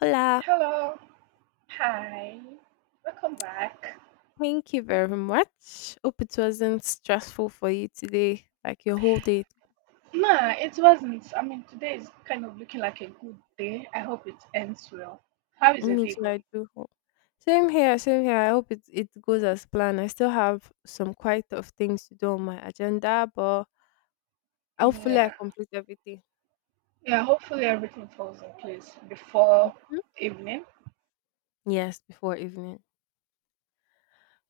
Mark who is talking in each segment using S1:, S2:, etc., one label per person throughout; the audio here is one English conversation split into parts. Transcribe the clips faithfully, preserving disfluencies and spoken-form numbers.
S1: Hola,
S2: Hello. Hi. Welcome back.
S1: thank you very much. Hope it wasn't stressful for you today, like your whole day.
S2: Nah, it wasn't. I mean, today is kind of looking like a good day. I hope it ends well. How is your
S1: Me
S2: day
S1: too, I
S2: going?
S1: do hope. Same here, same here. I hope it, it goes as planned. I still have some quite of things to do on my agenda, but hopefully I
S2: Yeah.
S1: complete everything.
S2: Yeah, hopefully everything falls in place before
S1: Mhm.
S2: evening.
S1: Yes, before evening.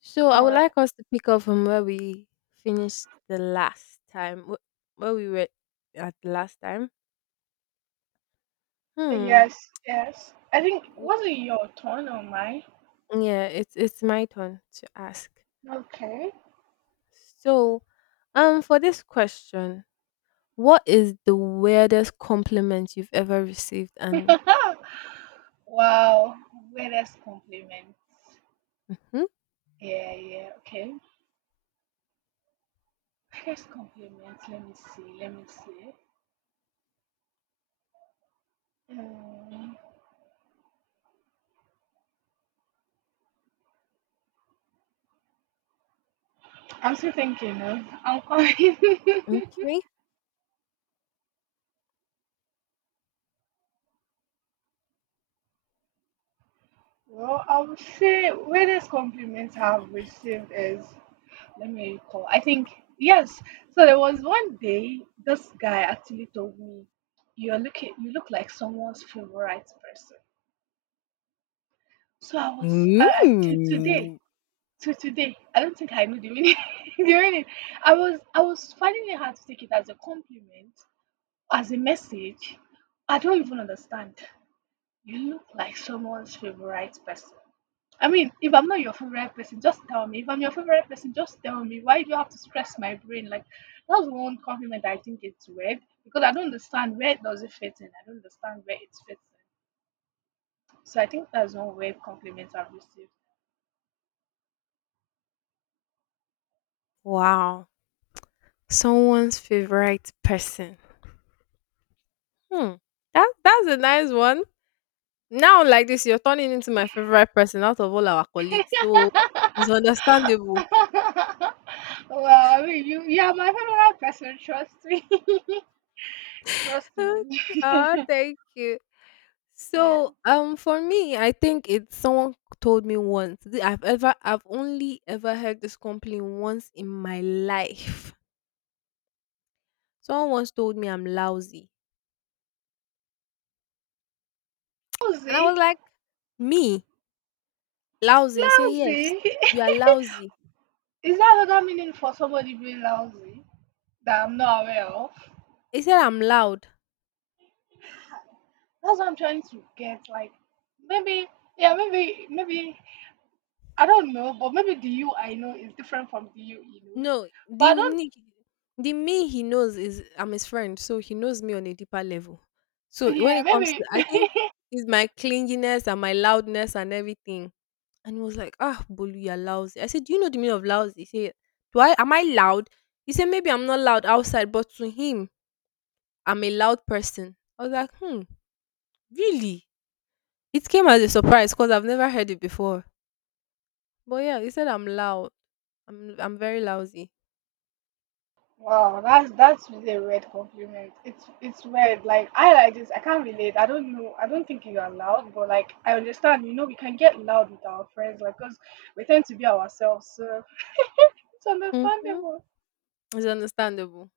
S1: So I
S2: All
S1: would
S2: right.
S1: like us to pick up from where we finished the last time, wh- where we were at the last time. Hmm.
S2: Yes, yes. I think,
S1: W-
S2: was it your turn or mine?
S1: Yeah, it's it's my turn to ask.
S2: Okay.
S1: So, Um, for this question, what is the weirdest compliment you've ever received? And
S2: Wow. Weirdest compliment.
S1: hmm,
S2: Yeah, yeah. Okay. Weirdest compliment. Let me see. Let me see. Mm, I'm still thinking. Uh, I'm coming.
S1: okay.
S2: Well, I would say weirdest compliments I've received is let me recall. I think yes. So there was one day this guy actually told me, "You're looking. You look like someone's favorite person." So I was I, I to today.
S1: Mm.
S2: To today, I don't think I knew the meaning. The meaning. I was I was finding it hard to take it as a compliment, as a message. I don't even understand. You look like someone's favorite person. I mean, if I'm not your favorite person, just tell me. If I'm your favorite person, just tell me. Why do you have to stress my brain? Like, that's one compliment I think it's weird because I don't understand where does it fit in. I don't understand where it fits in. So I think that's one weird compliment I've received.
S1: Wow, someone's favorite person. Hmm, that that's a nice one. Now, like this, you're turning into my favorite person out of all our colleagues, so it's understandable.
S2: Well, I mean, you you are my favorite person. Trust me. Trust
S1: Okay,
S2: me.
S1: ah, thank you.
S2: Yeah.
S1: So, um, for me, I think it's someone told me once. Th- I've ever, I've only ever heard this complaint once in my life. Someone once told me I'm lousy, and I was
S2: Lousy.
S1: like, "Me lousy?" He said, "Yes,
S2: Lousy.
S1: you are lousy."
S2: Is that another meaning for somebody being lousy? That I'm not aware of.
S1: He said, "I'm loud."
S2: That's what I'm trying to get. Like maybe yeah, maybe maybe I don't know, but maybe the you I know is different from the you he knows.
S1: No,
S2: But
S1: the
S2: I don't
S1: ni- the me he knows is I'm his friend, so he knows me on a deeper level. So when
S2: yeah,
S1: it comes
S2: maybe
S1: to, I think it's my clinginess and my loudness and everything. And he was like, ah, Bolu, you're lousy. I said, do you know the meaning of lousy? He said, do I, am I loud? He said, maybe I'm not loud outside, but to him, I'm a loud person. I was like, hmm, really? It came as a surprise because I've never heard it before. But yeah, he said, I'm loud. I'm, I'm very lousy.
S2: Wow, that's that's really a weird compliment. It's it's weird. Like I like this. I can't relate. I don't know. I don't think you are loud, but like I understand. You know, we can get loud with our friends, like because we tend to be ourselves. So it's
S1: Mm-hmm.
S2: understandable.
S1: It's understandable.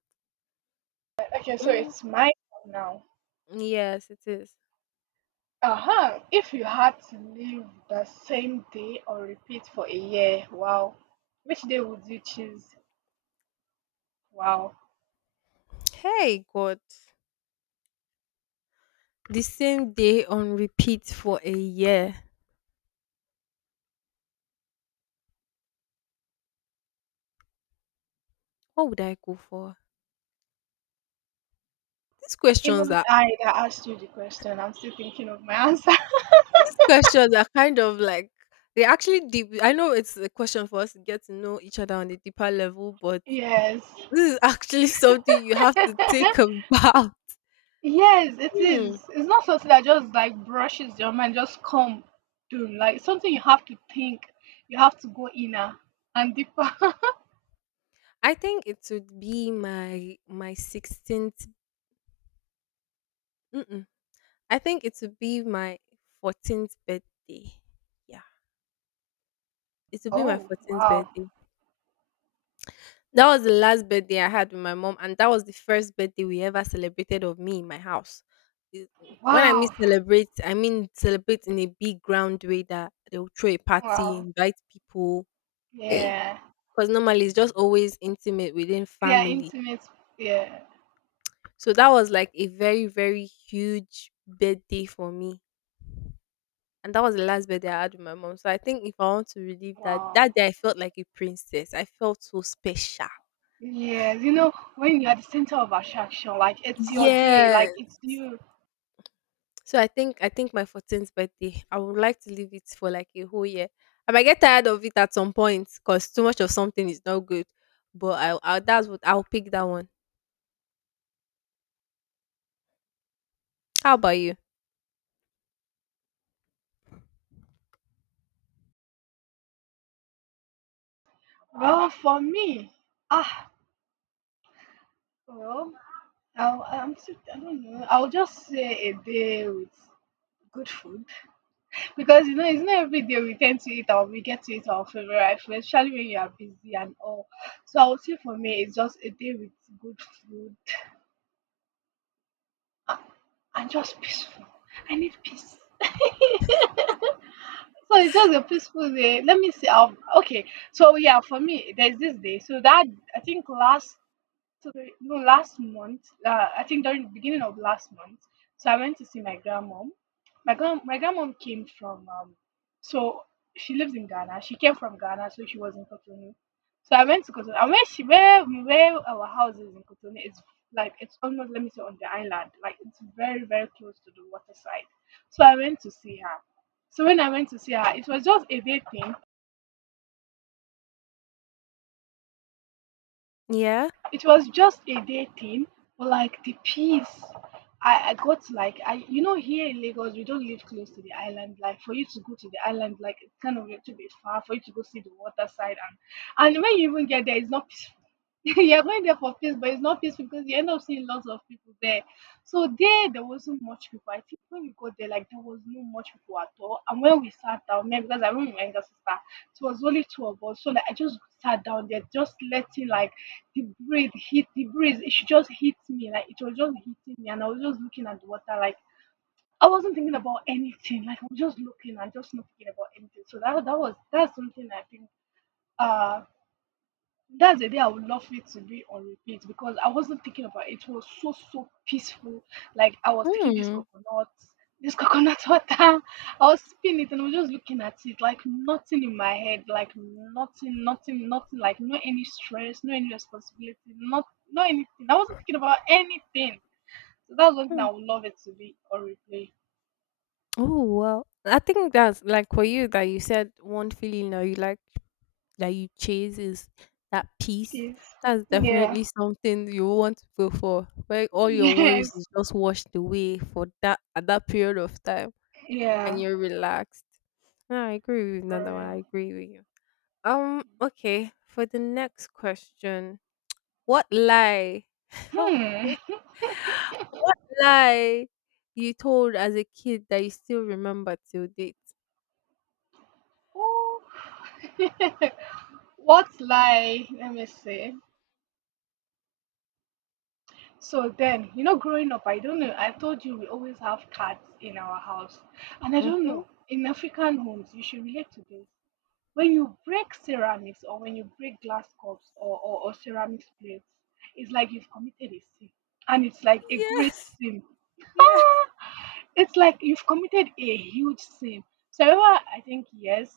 S2: Okay, so
S1: Mm,
S2: it's my turn now.
S1: yes, it is.
S2: Uh-huh. If you had to live the same day or repeat for a year, wow. Which day would you choose? Wow.
S1: Hey, God. The same day on repeat for a year. What would I go for? These
S2: Even
S1: questions are
S2: I that asked you the question, I'm still thinking of my answer.
S1: These questions are kind of like they actually deep. I know it's a question for us to get to know each other on a deeper level, but
S2: Yes.
S1: this is actually something you have to think about.
S2: Yes, it
S1: Hmm.
S2: is. It's not something that just like brushes your mind, just come doom. Like something you have to think. You have to go inner and deeper.
S1: I think it would be my my sixteenth. Mm-mm. I think it would be my fourteenth birthday. Yeah, it would be my
S2: Oh,
S1: fourteenth
S2: wow.
S1: birthday. That was the last birthday I had with my mom, and that was the first birthday we ever celebrated of me in my house. It- When I mean
S2: Wow.
S1: celebrate, I mean celebrate in a big ground way that they will throw a party,
S2: Wow.
S1: invite people,
S2: Yeah.
S1: because normally it's just always intimate within
S2: Yeah,
S1: family.
S2: intimate. Yeah.
S1: So that was like a very, very huge birthday for me. And that was the last birthday I had with my mom. So I think if I want to relive that,
S2: Wow.
S1: that day I felt like a princess. I felt so special.
S2: Yes, you know, when you're the center of attraction, like it's your day,
S1: Yeah.
S2: like it's you.
S1: So I think I think my fourteenth birthday, I would like to leave it for like a whole year. I might get tired of it at some point because too much of something is not good. But I, I that's what I'll pick that one. How about you?
S2: Well, for me, ah, well, I'll, I'm still, I don't know. I'll just say a day with good food because you know it's not every day we tend to eat or we get to eat our favorite food, especially when you are busy and all. So I would say for me, it's just a day with good food uh, and just peaceful. I need peace. So it's just a peaceful day. Let me see. Um, okay. So yeah, for me, there's this day. So that I think last so the no last month, uh, I think during the beginning of last month, so I went to see my grandmom. My grand my grandmom came from um, so she lives in Ghana. She came from Ghana, so she was in Cotonou. So I went to Cotonou, and where she where where our house is in Cotonou is like it's almost let me say on the island, like it's very very close to the water side. So I went to see her. So when I went to see her, it was just a day thing.
S1: Yeah.
S2: It was just a day thing, but like the peace. I, I got like I you know here in Lagos we don't live close to the island. Like for you to go to the island, like it's kind of a little bit far for you to go see the water side and and when you even get there, it's not peaceful. You're going there for peace, but it's not peaceful because you end up seeing lots of people there. So there, there wasn't much people. I think when we got there, like there was no much people at all. And when we sat down, maybe because I remember my younger sister, it was only two of us. So like I just sat down there, just letting like the breeze hit the breeze. She just hit me like it was just hitting me, and I was just looking at the water like I wasn't thinking about anything. Like I was just looking and just not thinking about anything. So that that was that's something I think uh that's the day I would love it to be on repeat because I wasn't thinking about it. It was so so peaceful. Like I was taking this
S1: Hmm.
S2: coconut, this coconut water. I was sipping it and I was just looking at it, like nothing in my head, like nothing, nothing, nothing, like no any stress, no any responsibility, not no anything. I wasn't thinking about anything. So that's one thing
S1: Hmm.
S2: I would love it to be on replay.
S1: Oh well, I think that's like for you that you said one feeling that you like that you chase is that peace.
S2: Peace.
S1: That's
S2: Yeah.
S1: definitely something you want to go for, where all your worries
S2: Yes.
S1: is just washed away for that at that period of time, and
S2: Yeah.
S1: you're relaxed. No, I agree with you. No,
S2: For
S1: no,
S2: real.
S1: I agree with you. Um, okay. For the next question, what lie?
S2: Hmm.
S1: Okay, what lie you told as a kid that you still remember till date?
S2: Ooh. What lie? Let me see. So then, you know, growing up, I don't know. I told you we always have cats in our house. And I don't
S1: Mm-hmm.
S2: know, in African homes, you should relate to this. When you break ceramics or when you break glass cups or, or, or ceramic plates, it's like you've committed a sin. And it's like a great
S1: Yes,
S2: sin.
S1: yes.
S2: It's like you've committed a huge sin. So I remember, I think, yes,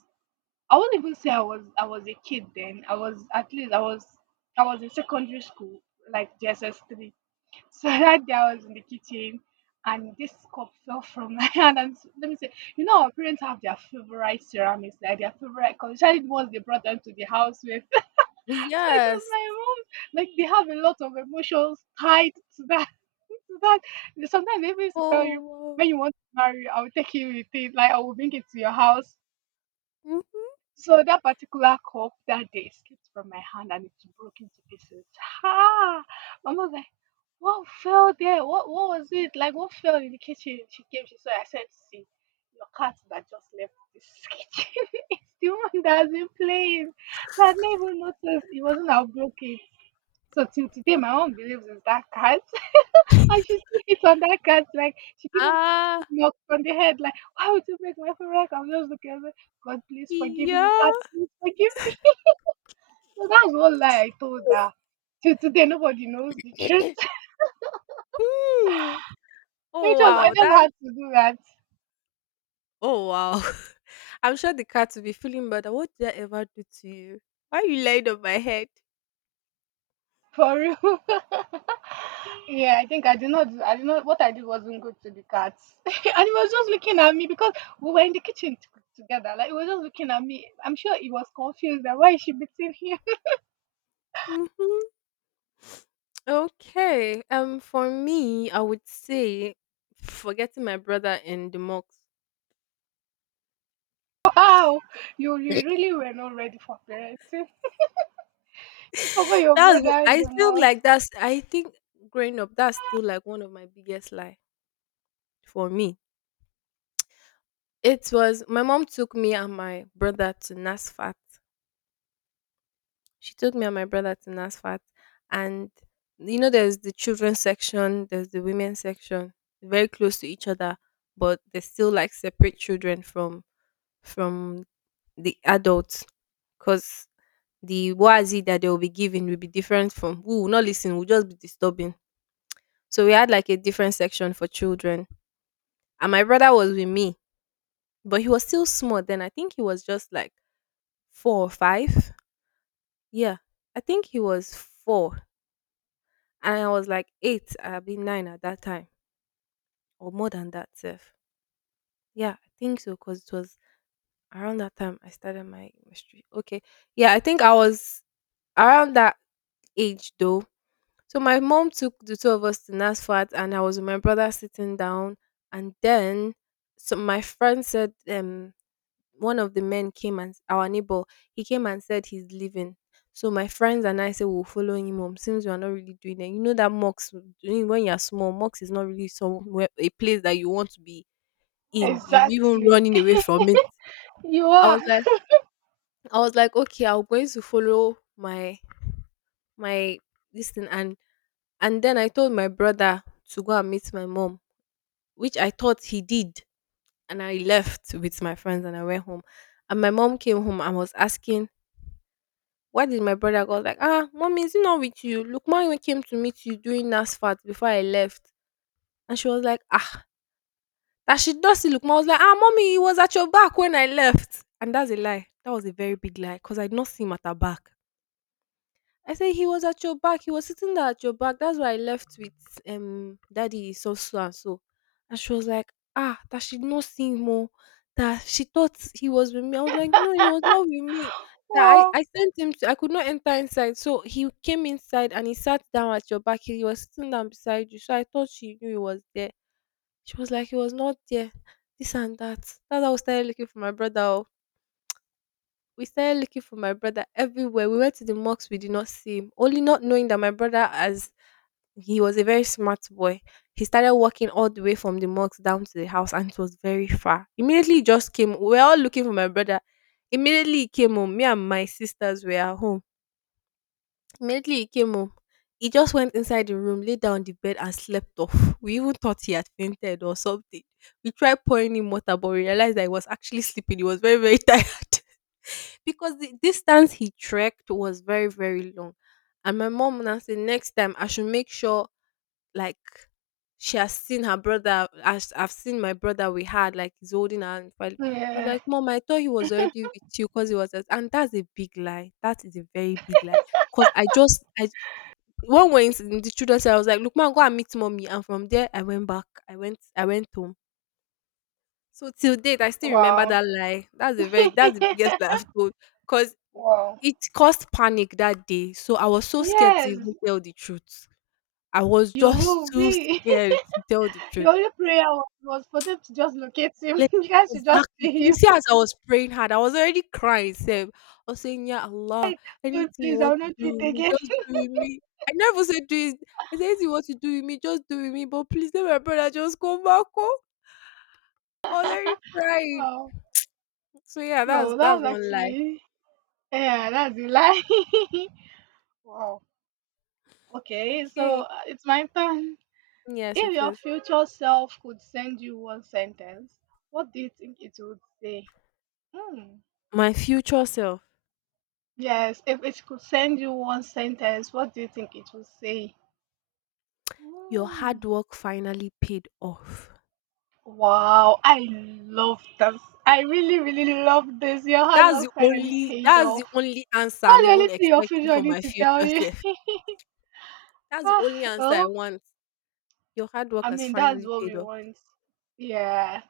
S2: I won't even say I was I was a kid then. I was at least I was I was in secondary school, like J S S three. So that day I was in the kitchen and this cup fell from my hand and s- let me say, you know our parents have their favorite ceramics, like their favorite color, especially the ones they brought them to the house with. So it was
S1: Yes.
S2: my mom. Like they have a lot of emotions tied to that to that. Sometimes they even used to tell you
S1: Oh. Wow.
S2: when you want to marry, I'll take you with it, like I will bring it to your house
S1: Mhm.
S2: so that particular cup that day slipped from my hand and it broke into pieces. Ha! Mama was like, what fell there? What what was it? Like what fell in the kitchen? She came, she saw it. I said, see, your cat that just left this kitchen. It's the one that has been playing. So I never noticed it wasn't how broke it. So till today my mom believes it's that cat. And she still hits on that cat, like, she give him
S1: Ah.
S2: knocks on the head, like, "Why would you make my favorite cat?" I'm just looking at her, "God, please forgive me.
S1: Yeah.
S2: God, please forgive me." So that was one lie I told her. Till today, nobody knows the truth.
S1: Hmm.
S2: It
S1: Oh
S2: was, I
S1: wow.
S2: just
S1: That's
S2: had to do that,
S1: Oh wow. I'm sure the cat will be feeling better. What did I ever do to you? Why you lying on my head?
S2: for real. Yeah, I think I did not. I did not. What I did wasn't good to the cat, and he was just looking at me because we were in the kitchen t- together. Like he was just looking at me. I'm sure he was confused that why is she beating him.
S1: Hmm. Okay. Um, for me, I would say forgetting my brother in the mocks.
S2: Wow, you, you really were not ready for parenting. You forgot your
S1: That's wh-
S2: brother in
S1: I
S2: the
S1: feel like
S2: mosque.
S1: that's I think growing up that's still like one of my biggest lie for me. It was my mom took me and my brother to NASFAT. She took me and my brother to NASFAT, and you know there's the children's section, there's the women's section, very close to each other, but they still like separate children from from the adults because the wazi that they will be giving will be different from we will not listen, we'll just be disturbing. So we had like a different section for children. And my brother was with me, but he was still small then. I think he was just like four or five. Yeah. I think he was four. And I was like eight, I'd be nine at that time. Or more than that, Seth. Yeah, I think so, because it was around that time I started my mystery. Okay. Yeah, I think I was around that age though. So my mom took the two of us to NASFAT, and I was with my brother sitting down. And then, so my friend said, um, one of the men came and our neighbor, he came and said he's leaving. So my friends and I said we'll follow him home since we are not really doing it. You know that Mox when when you are small, Mox is not really somewhere a place that you want to be in. You've even
S2: Exactly.
S1: running away from it.
S2: You
S1: I
S2: are.
S1: was like, I was like, okay, I'm going to follow my my this thing, and And then I told my brother to go and meet my mom, which I thought he did. And I left with my friends and I went home. And my mom came home and was asking, why did my brother go? I was like, Ah, mommy, is he not with you? Lukman even came to meet you during NASFAT before I left. And she was like, Ah, that she does see Lukman. I was like, Ah, mommy, he was at your back when I left. And that's a lie. That was a very big lie because I did not see him at her back. I said he was at your back. He was sitting there at your back. That's why I left with um daddy so so and so. And she was like, ah, that she not seen more. That she thought he was with me. I was like, no, it was not with me. That I,
S2: Wow.
S1: I sent him to, I could not enter inside. So he came inside and he sat down at your back. He was sitting down beside you. So I thought she knew he was there. She was like, he was not there. This and that. That's how I started looking for my brother. Oh. We started looking for my brother everywhere. We went to the mosques, we did not see him. Only not knowing that my brother, as he was a very smart boy, he started walking all the way from the mosque down to the house and it was very far. Immediately he just came. We were all looking for my brother. Immediately he came home. Me and my sisters were at home. Immediately he came home. He just went inside the room, lay down on the bed and slept off. We even thought he had fainted or something. We tried pouring him water but we realized that he was actually sleeping. He was very, very tired because the distance he trekked was very very long, and my mom now said next time I should make sure, like, she has seen her brother as I've seen my brother. We had like, he's holding her hand. I was
S2: Yeah.
S1: like, mom, I thought he was already with you because he was at-" and that's a big lie. That is a very big lie, because I just I one way in the children's cell, I was like, look man, go and meet mommy, and from there I went back. i went I went home. So till date, I still remember
S2: Wow.
S1: that lie. That's the very that's the biggest lie I've told. Cause
S2: Wow.
S1: it caused panic that day. So I was so scared to
S2: Yes,
S1: even tell the truth. I was
S2: you
S1: just
S2: will
S1: too
S2: be.
S1: scared to tell the truth.
S2: Your only prayer was, was for them to just locate him.
S1: Like
S2: You guys should just
S1: exactly.
S2: see
S1: You
S2: him.
S1: see, as I was praying hard, I was already crying. Seb. I was saying, yeah, Allah,
S2: Dude,
S1: anything you
S2: please, I
S1: want
S2: will
S1: to
S2: not do
S1: do
S2: it
S1: with me,
S2: again.
S1: just do with me. I never said do it. I said anything you want to do with me, just do with me. But please let my brother just come back home. I was already crying.
S2: Wow.
S1: So yeah, that's
S2: Oh, that
S1: that's
S2: was
S1: one lie.
S2: actually. Yeah, that's a lie. Wow. Okay, so
S1: Okay.
S2: uh, it's my turn.
S1: Yes, it
S2: If your
S1: is.
S2: future self could send you one sentence, what do you think it would say? Hmm.
S1: My future self,
S2: Yes, if it could send you one sentence, what do you think it would say?
S1: your hard
S2: Hmm.
S1: work finally paid off.
S2: Wow, I love this. I really, really love this. Your hard
S1: That's the
S2: work finally
S1: only
S2: paid
S1: that's the
S2: off.
S1: only answer I'm
S2: What's the
S1: even
S2: only thing your
S1: expecting
S2: future
S1: for
S2: need
S1: my
S2: to tell
S1: future
S2: you.
S1: self. That's the
S2: Ah,
S1: only answer I
S2: well,
S1: want. Your hard work
S2: I
S1: has
S2: mean, that's
S1: finally
S2: what
S1: paid
S2: we
S1: off.
S2: want. Yeah.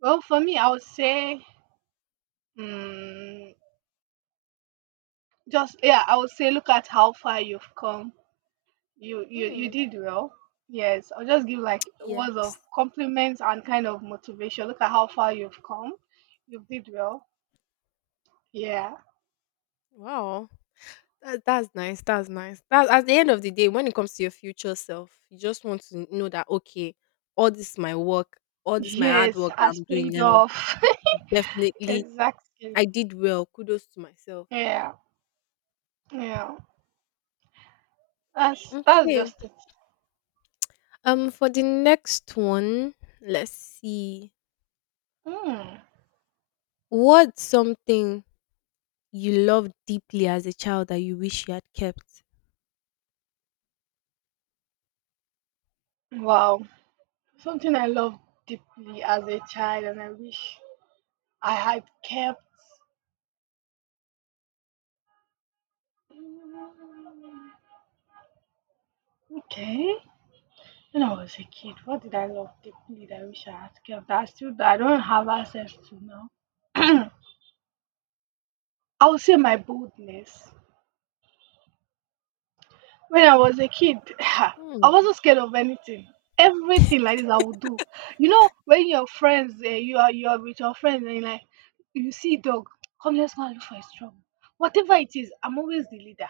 S2: Well, for me, I would say, hmm, just, yeah, I would say, look at how far you've come. You you you
S1: Mm.
S2: did well. Yes, I'll just give like words
S1: Yes.
S2: of compliments and kind of motivation. Look at how far you've come. You did well. Yeah.
S1: Wow. That, that's nice. That's nice. That's at the end of the day, when it comes to your future self, you just want to know that, okay, all this my work, all this my hard
S2: Yes,
S1: work that
S2: has
S1: I'm doing
S2: paid
S1: now.
S2: off.
S1: Definitely
S2: Exactly.
S1: I did well. Kudos to myself.
S2: Yeah. Yeah. That's that's
S1: Okay.
S2: just it.
S1: Um, for the next one, let's see.
S2: Hmm.
S1: What's something you loved deeply as a child that you wish you had kept?
S2: Wow. Something I loved deeply as a child and I wish I had kept. Mm, Okay. When I was a kid, what did I love deeply that I wish I had kept? that I still I don't have access to now? I will say my boldness. When I was a kid, I
S1: Hmm.
S2: wasn't scared of anything. Everything like this, I would do. You know, when your friends, eh, you are you are with your friends, and you're like you see dog, come let's go and look for his trouble. Whatever it is, I'm always the leader.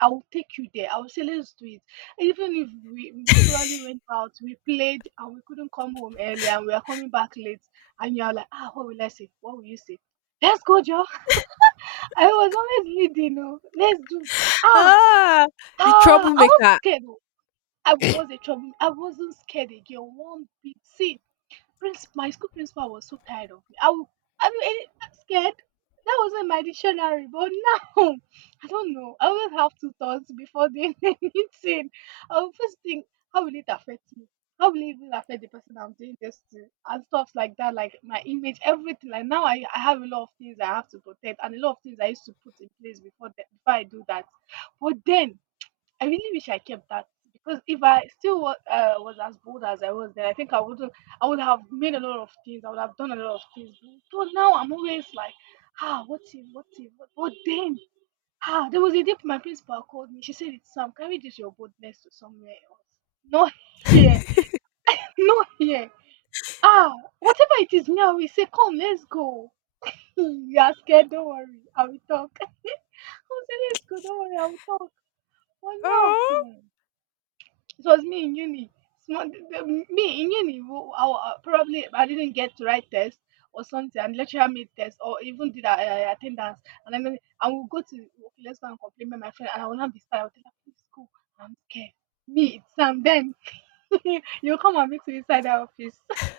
S2: I will take you there. I will say, let's do it. Even if we, we probably went out, we played, and we couldn't come home early, and we are coming back late, and you're like, ah, what will I say? What will you say? Let's go, Joe. I was always leading. Oh, let's do. Ah,
S1: Ah, the
S2: ah, I wasn't
S1: troublemaker.
S2: scared. Oh. I was a trouble. I wasn't scared again. One bit. See, Prince, my school principal was so tired of me. I, w- I mean, any- I'm scared. That wasn't my dictionary, but now. I don't know. I always have two thoughts before doing anything. I will first think, how will it affect me? How will it even affect the person I'm doing this to? And stuff like that, like my image, everything. Like now, I, I have a lot of things I have to protect, and a lot of things I used to put in place before that, before I do that. But then I really wish I kept that because if I still wa- uh, was as bold as I was then, I think I wouldn't. I would have made a lot of things. I would have done a lot of things. But now I'm always like, ah, what if, what if, what? But then, ah, there was a day my principal called me. She said, "It's Sam. Can we this your boldness to somewhere else. Not here. Not here." Ah, whatever it is now, we say, come, let's go. You are scared. Don't worry. I will talk. I will say, let's go. Don't worry. I will talk. But now,
S1: Oh,
S2: hmm. It was me in uni. Small, the- me in uni, who- I, wa- probably I didn't get to write test or something, and lecturer made test or even did our uh, attendance. And then I will go to, okay, let's go and complain with my friend, and I will not be scared. I will tell her, please go. I'm scared. Me, it's Sam. Then you come and meet me inside the office.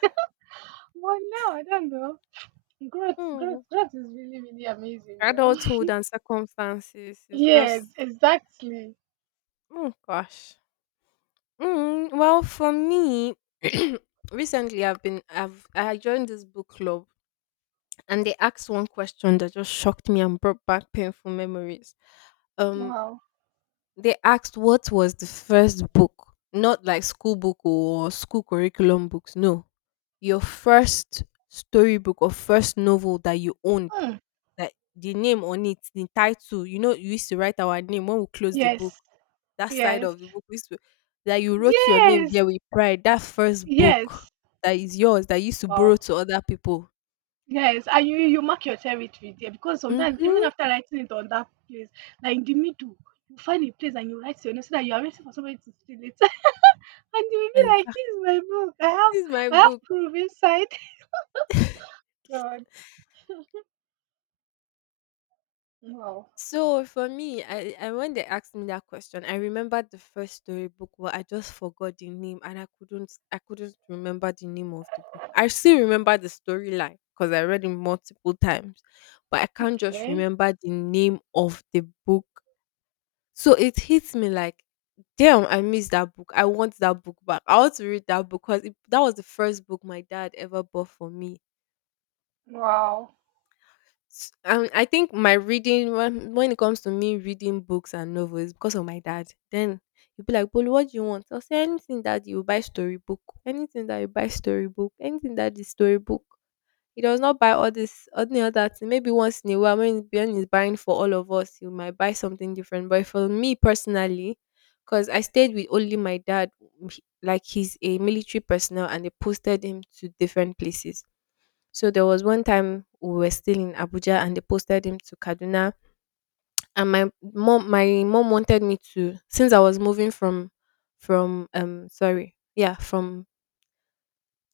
S2: But now, I don't know. Growth, growth,
S1: hmm.
S2: growth is really, really amazing, though.
S1: Adulthood and circumstances is just,
S2: Yes, exactly.
S1: oh gosh. Mm, well, for me, recently I've been I've I joined this book club and they asked one question that just shocked me and brought back painful memories. Um,
S2: Wow.
S1: they asked what was the first book, not like school book or school curriculum books. No, your first storybook or first novel that you owned,
S2: Mm.
S1: that the name on it, the title. You know, you used to write our name when we close the book.
S2: Yes,
S1: That side
S2: yes,
S1: of the book, we used to, that you wrote your name
S2: yes,
S1: there with pride. That first book
S2: yes.
S1: that is yours that you used to borrow
S2: Wow.
S1: to other people.
S2: Yes, and you you mark your territory there because sometimes even
S1: Mm-hmm.
S2: after writing it on that place, like in the middle, you find a place and you write your name so that you are waiting for somebody to steal it. And you will be like,
S1: Exactly.
S2: "This is my book. I have
S1: This is my
S2: I have
S1: book.
S2: proof inside." God. Wow.
S1: So for me, I, I when they asked me that question, I remembered the first storybook, but I just forgot the name and I couldn't I couldn't remember the name of the book. I still remember the storyline because I read it multiple times, but I can't just
S2: Okay.
S1: remember the name of the book. So it hits me like, damn, I miss that book. I want that book back. I want to read that book because that was the first book my dad ever bought for me.
S2: Wow.
S1: S- Um, I think my reading, when when it comes to me reading books and novels, because of my dad. Then you be like, "Bolu, what do you want?" I'll say anything that you buy storybook, anything that you buy storybook, anything that is storybook. He does not buy all this, all the other thing. Maybe once in a while, when Ben is buying for all of us, you might buy something different. But for me personally, because I stayed with only my dad, he- like he's a military personnel, and they posted him to different places. So there was one time we were still in Abuja and they posted him to Kaduna, and my mom my mom wanted me to, since I was moving from from um sorry, yeah, from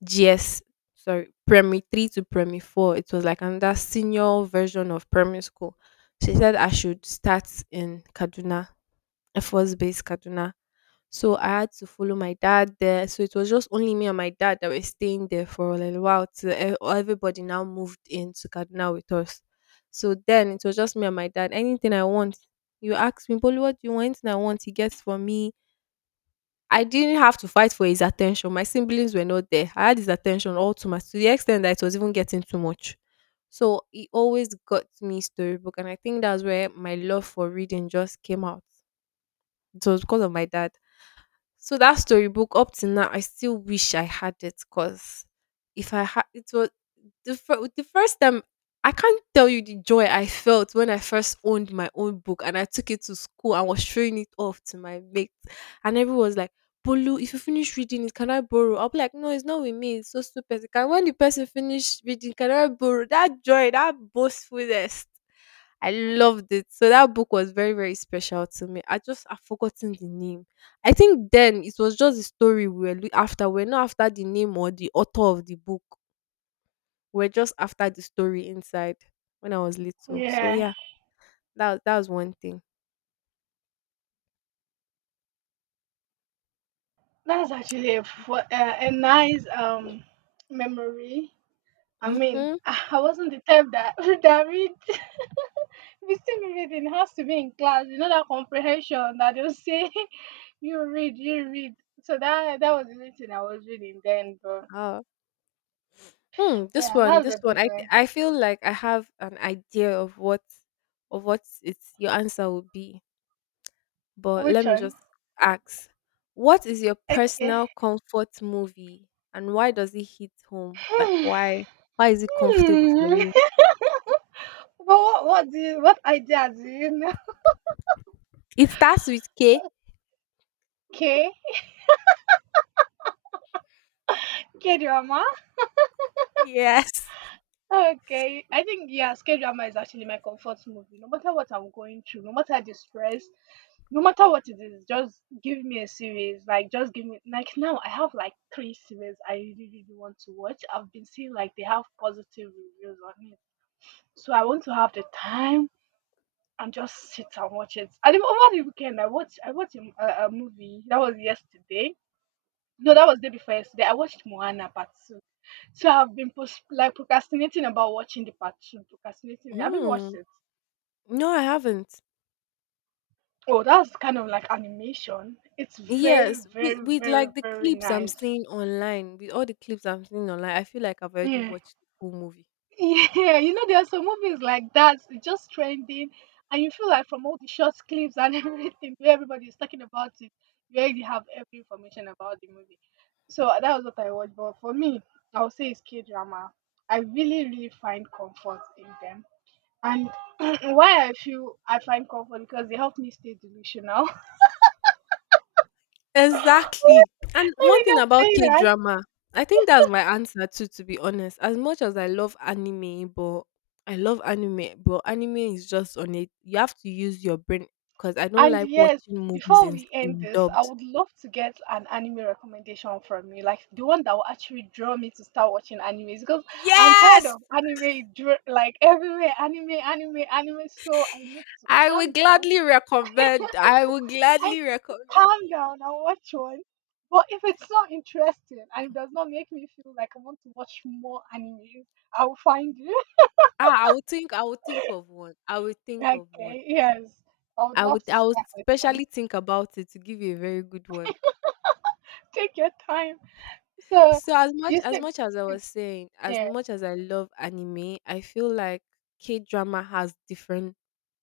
S1: G S, sorry, primary three to primary four. It was like another senior version of primary school. She said I should start in Kaduna, Air Force Base Kaduna. So I had to follow my dad there. So it was just only me and my dad that were staying there for a little while till e- everybody now moved into Kaduna with us. So then it was just me and my dad. Anything I want, you ask me, Bolu, what do you want? Anything I want, he gets for me. I didn't have to fight for his attention. My siblings were not there. I had his attention all too much to the extent that it was even getting too much. So he always got me storybook, and I think that's where my love for reading just came out. It was because of my dad. So that storybook, up till now, I still wish I had it, because if I had it, was the, fir- the first time, I can't tell you the joy I felt when I first owned my own book and I took it to school and was showing it off to my mates, and everyone was like, Bolu, if you finish reading it, can I borrow? I'll be like, no, it's not with me. It's so stupid. Can, when the person finish reading, can I borrow? That joy, that boastfulness. I loved it. So that book was very, very special to me. I just, I've forgotten the name. I think then it was just the story we were loo- after. We're not after the name or the author of the book. We're just after the story inside when I was little. So
S2: Yeah.
S1: yeah, that, that was one thing.
S2: That's actually a, fu- uh, a nice um memory. I mean,
S1: Mm-hmm.
S2: I I wasn't the type that that read. We still be reading. It has to be in class. You know that comprehension that they'll say. You read, you read. So that that was the only thing I was reading then, but
S1: Uh, hmm. This
S2: yeah,
S1: one,
S2: that's
S1: this
S2: a
S1: one.
S2: good
S1: I
S2: one.
S1: I feel like I have an idea of what, of what it's your answer would be. But let
S2: Which
S1: me
S2: one?
S1: just ask: What is your
S2: Okay.
S1: personal comfort movie, and why does it hit home? Like
S2: Hmm.
S1: why why is it comfortable for
S2: Hmm.
S1: you?
S2: But what what do you, what ideas do you know?
S1: It starts with K.
S2: Okay. K drama.
S1: Yes.
S2: Okay. I think yes, K drama is actually my comfort movie. No matter what I'm going through, no matter the stress, no matter what it is, just give me a series. Like just give me like now I have like three series I really really want to watch. I've been seeing like they have positive reviews on it. So I want to have the time and just sit and watch it. And even over the weekend, I watched I watched a a a movie that was yesterday. No, that was the day before yesterday. I watched Moana Part Two. So I've been post- like procrastinating about watching the Part Two. Procrastinating. Have you watched
S1: Mm.
S2: it?
S1: No, I haven't.
S2: Oh, that's kind of like animation. It's very,
S1: Yes, with,
S2: very,
S1: with
S2: very,
S1: like the
S2: very
S1: clips I'm
S2: nice.
S1: seeing online, with all the clips I'm seeing online, I feel like I've already
S2: Yeah.
S1: watched the whole movie.
S2: Yeah, you know, there are some movies like that, it's just trending, and you feel like from all the short clips and everything, where everybody is talking about it, you already have every information about the movie. So that was what I watched. But for me, I would say it's K drama. I really, really find comfort in them. And why I feel I find comfort because they help me stay delusional.
S1: Exactly. And
S2: Let
S1: one
S2: me
S1: thing
S2: just
S1: about
S2: say
S1: K
S2: that.
S1: drama, I think that's my answer too, to be honest. As much as I love anime, but I love anime, but anime is just on it. You have to use your brain because I don't
S2: And
S1: like
S2: yes,
S1: watching movies
S2: before
S1: in,
S2: we end
S1: in
S2: this, I
S1: dubs.
S2: would love to get an anime recommendation from you, like the one that will actually draw me to start watching animes because I'm tired
S1: Yes.
S2: of anime, dr- like everywhere, anime, anime, anime. So I need to
S1: I would
S2: calm down.
S1: gladly recommend. I would
S2: I
S1: gladly recommend.
S2: calm down and watch one. But if it's not interesting and it does not make me feel like I want to watch more animes, I will find you.
S1: Ah, I would think, I would think of one. I would think of one.
S2: Okay, yes. I would
S1: I
S2: love
S1: would
S2: to
S1: I would
S2: start with one.
S1: specially think about it to give you a very good one.
S2: Take your time. So
S1: So as much,
S2: you
S1: as
S2: said
S1: much as I
S2: it's
S1: was saying, as
S2: yeah.
S1: much as I love anime, I feel like K drama has different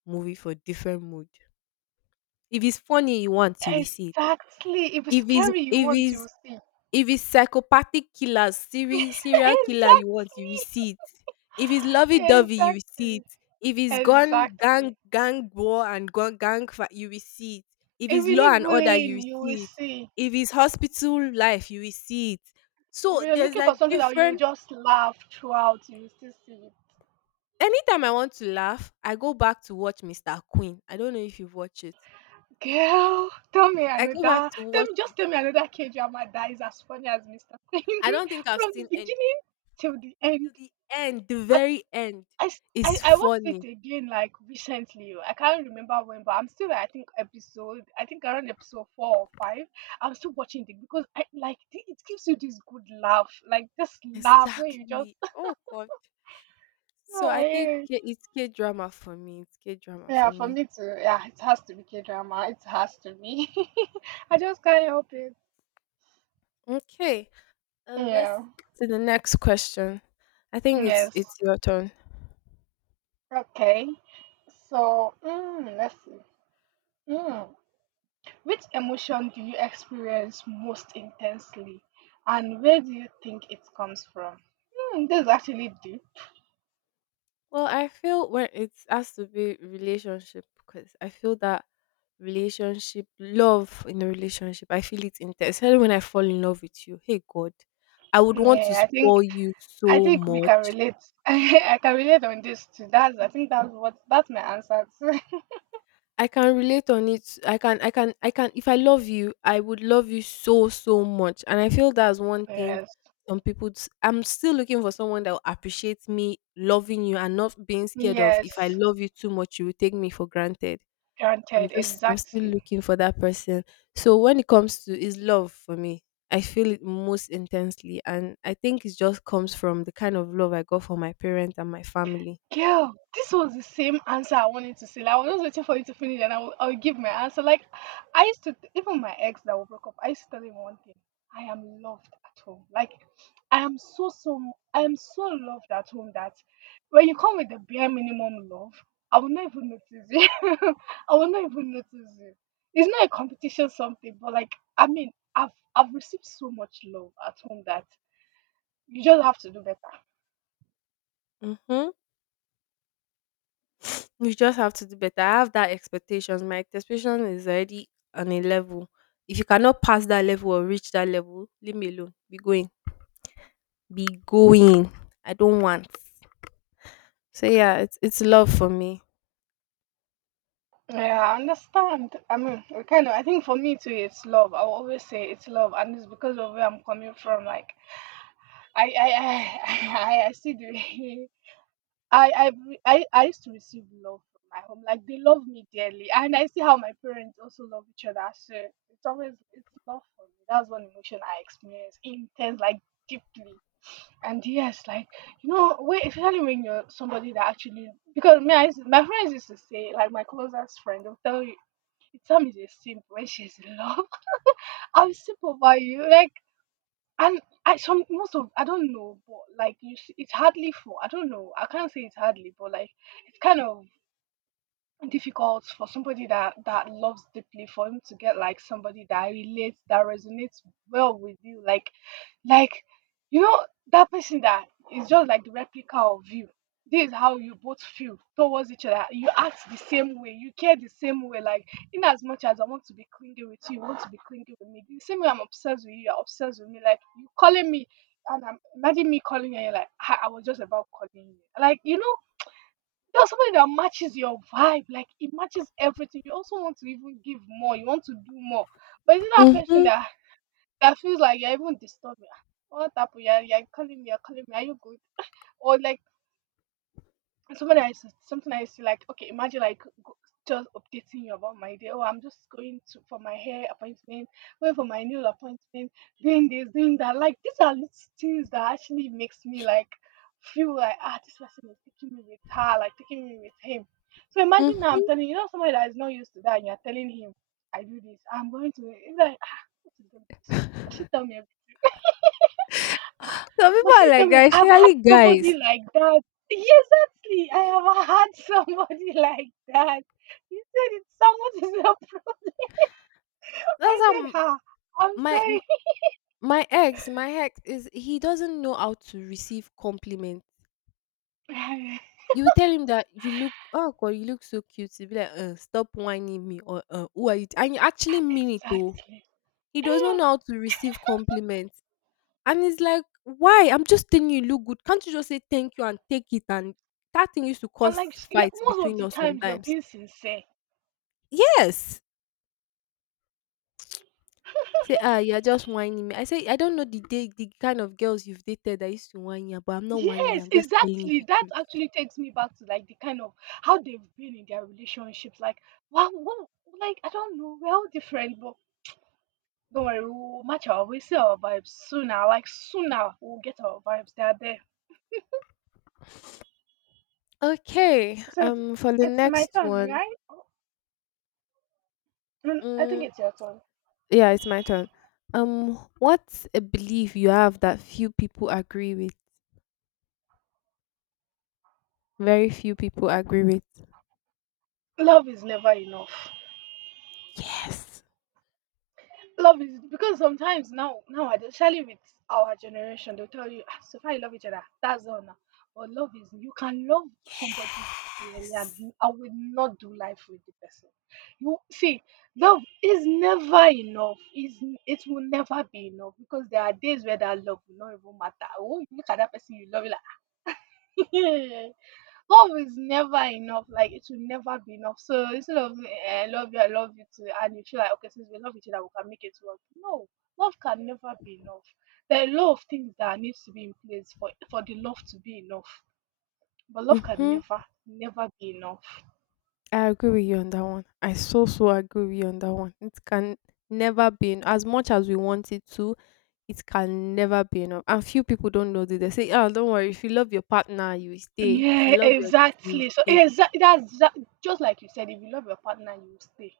S1: movie for different mood. If it's funny you want, you will see it.
S2: Exactly. If it's
S1: If it's
S2: scary, you
S1: if
S2: want
S1: it's
S2: to see.
S1: if it's psychopathic killers, seri serial killer you want,
S2: Exactly.
S1: you will see it. If it's lovey-dovey, you will see
S2: Exactly.
S1: it. If it's gun gang
S2: Exactly.
S1: gang war and gun gang fight, you will see it. If
S2: If
S1: it's
S2: you
S1: law
S2: need
S1: and order, you
S2: bullying,
S1: will
S2: you will
S1: see it.
S2: see.
S1: If it's hospital life, you will see it.
S2: If
S1: So
S2: you're
S1: there's
S2: looking for
S1: like
S2: something that you
S1: different,
S2: just laugh throughout, you will still see it.
S1: anytime I want to laugh, I go back to watch Mister Queen. I don't know if you've watched it.
S2: Girl, tell me
S1: I
S2: another.
S1: go back to
S2: Tell
S1: watch
S2: me,
S1: it.
S2: just tell me another K drama that is as funny as Mister Queen.
S1: I don't think I've
S2: From the
S1: seen any.
S2: beginning till the end.
S1: To the end, the very end
S2: I s- I
S1: is
S2: I watched it
S1: funny.
S2: again like recently. Oh, I can't remember when, but I'm still at, I think episode I think around episode four or five. I'm still watching it because I like the- it gives you this good laugh, like this laugh where you just
S1: Exactly. Oh God. So
S2: oh
S1: I
S2: I
S1: think
S2: hear it.
S1: K-, it's K drama for me. It's K drama
S2: Yeah.
S1: for
S2: For
S1: me.
S2: me too, yeah, it has to be K drama. It has to be. I just can't help it.
S1: Okay. Um, let's
S2: Yeah.
S1: to the next question. I think it's
S2: Yes.
S1: it's your turn.
S2: Okay. So mm, let's see. Mm. Which emotion do you experience most intensely, and where do you think it comes from? Hmm, this is actually deep.
S1: Well, I feel when it has to be relationship, because I feel that relationship, love in a relationship, I feel it's intense. Especially when I fall in love with you. Hey God, I would want to
S2: Yeah, I think
S1: spoil you
S2: I
S1: so
S2: think we can
S1: much.
S2: relate. I can relate on this too. That's I think that's what that's my answer too.
S1: I can relate on it. I can I can I can if I love you, I would love you so, so much. And I feel that's one thing,
S2: Yes,
S1: some people s- I'm still looking for someone that will appreciate me loving you and not being scared of, if I
S2: yes,
S1: love you too much, you will take me for granted. I'm
S2: granted,
S1: just I'm still
S2: exactly.
S1: looking for that person. So when it comes to, is love for me, I feel it most intensely, and I think it just comes from the kind of love I got from my parents and my family.
S2: Girl, this was the same answer I wanted to say. Like, I was just waiting for you to finish and I will, I'll give my answer. Like, I used to, even my ex that we broke up, I used to tell him one thing: I am loved at home. Like, I am so, so, I am so loved at home that when you come with the bare minimum love, I will not even notice you. I will not even notice you. It's not a competition, something, but like, I mean, I've, I've received so much love at home that you just have to do better.
S1: Mhm. You just have to do better. I have that expectations. My expectation is already on a level. If you cannot pass that level or reach that level, leave me alone. Be going. Be going. I don't want. So yeah, it's it's love for me.
S2: Yeah, I understand. I mean, we kind of, I think for me too, it's love. I will always say it's love, and it's because of where I'm coming from. Like, I, I, I, I, I see the, way I, I, re- I, I used to receive love from my home. Like, they love me dearly, and I see how my parents also love each other. So it's always it's love for me. That's one emotion I experience intense, like deeply. And yes, like you know, when, especially when you're somebody that actually because me, I, used- my friends used to say, like my closest friend, they'll tell you the term is a simp when she's in love. I am simp over you. Like, and I some most of, I don't know, but like you s- it's hardly for, I don't know. I can't say it's hardly, but like it's kind of difficult for somebody that that loves deeply for him to get like somebody that relates that resonates well with you, like like you know, that person that is just like the replica of you. This is how you both feel towards each other, you act the same way, you care the same way. Like, in as much as I want to be clingy with you, you want to be clingy with me the same way. I'm obsessed with you, you're obsessed with me. Like, you calling me and I'm imagine me calling you and you're like, "Ah, I was just about calling you." Like, you know, you're somebody that matches your vibe, like it matches everything. You also want to even give more, you want to do more. But is it that person
S1: Mm-hmm.
S2: that that feels like you're even disturbing? "Ah, what happened? You're, you're calling me, you're calling me, are you good?" Or like, and somebody I used to, something I used to like, okay, imagine like go, just updating you about my day. Oh, I'm just going to for my hair appointment, going for my nail appointment, doing this, doing that. Like these are little things that actually makes me like feel like ah, this person is taking me with her, like taking me with him. So imagine now I'm
S1: Mm-hmm.
S2: telling you, you know somebody that is not used to that, and you're telling him, I do this, I'm going to. It's like ah, what is going to be so? Must she tell me Ah,
S1: Some people
S2: must
S1: are
S2: you tell
S1: like
S2: me?
S1: that,
S2: I've had
S1: especially
S2: somebody
S1: guys.
S2: like that. Yes, actually, I have had somebody like that. He said it's someone is a pro.
S1: That's
S2: I
S1: how
S2: said,
S1: m-
S2: ha, I'm
S1: my m-
S2: sorry.
S1: my ex, my ex, is he doesn't know how to receive compliments. You will tell him that you look, oh god, you look so cute. He'll be like, uh, stop whining me, or uh, who are you? T-" And you actually mean it though.
S2: Exactly.
S1: He does not
S2: Eh,
S1: know how to receive compliments. And it's like, why? I'm just telling you, you look good. Can't you just say thank you and take it? And that thing used to
S2: and
S1: cause
S2: like, s- yeah,
S1: fights
S2: most of
S1: between
S2: the
S1: us
S2: times you're
S1: sometimes.
S2: being sincere.
S1: Yes. Say, ah, you're just whining me. I say, I don't know the day, the kind of girls you've dated that used to whine you, but I'm not whining you.
S2: Yes,
S1: I'm just telling you
S2: exactly.
S1: the
S2: That
S1: truth.
S2: actually takes me back to like the kind of how they've been in their relationships. Like, wow, wow, like I don't know, we're all different, but don't worry, we will match our we see our vibes sooner. Like sooner, we'll get our vibes. They are there.
S1: Okay.
S2: So it's,
S1: Um, for the
S2: it's my
S1: next
S2: turn,
S1: one,
S2: right? Mm, I think
S1: mm,
S2: it's your turn.
S1: yeah, it's my turn. Um, what's a belief you have that few people agree with? Very few people agree with.
S2: Love is never enough.
S1: Yes.
S2: Love is because sometimes now now especially with our generation, they'll tell you, ah, so far you love each other. That's all now. But love is you can love somebody dearly and
S1: Yes.
S2: you- I will not do life with the person. You see, love is never enough. Is it will never be enough because there are days where that love will not even matter. Oh, you look at that person you love, you're like love is never enough, like it will never be enough. So instead of eh, I love you, I love you too, and you feel like okay, since we love each other, we can make it work. No, love can never be enough. There are a lot of things that needs to be in place for for the love to be enough. But love can
S1: Mhm.
S2: never, never be enough.
S1: I agree with you on that one. I so, so agree with you on that one. It can never be en- as much as we want it to. It can never be enough. And few people don't know this. They say, "Oh, don't worry. If you love your partner, you will stay. If you
S2: Yeah,
S1: love your, you
S2: exactly. So
S1: stay."
S2: exactly that's that, just like you said, if you love your partner, you will stay.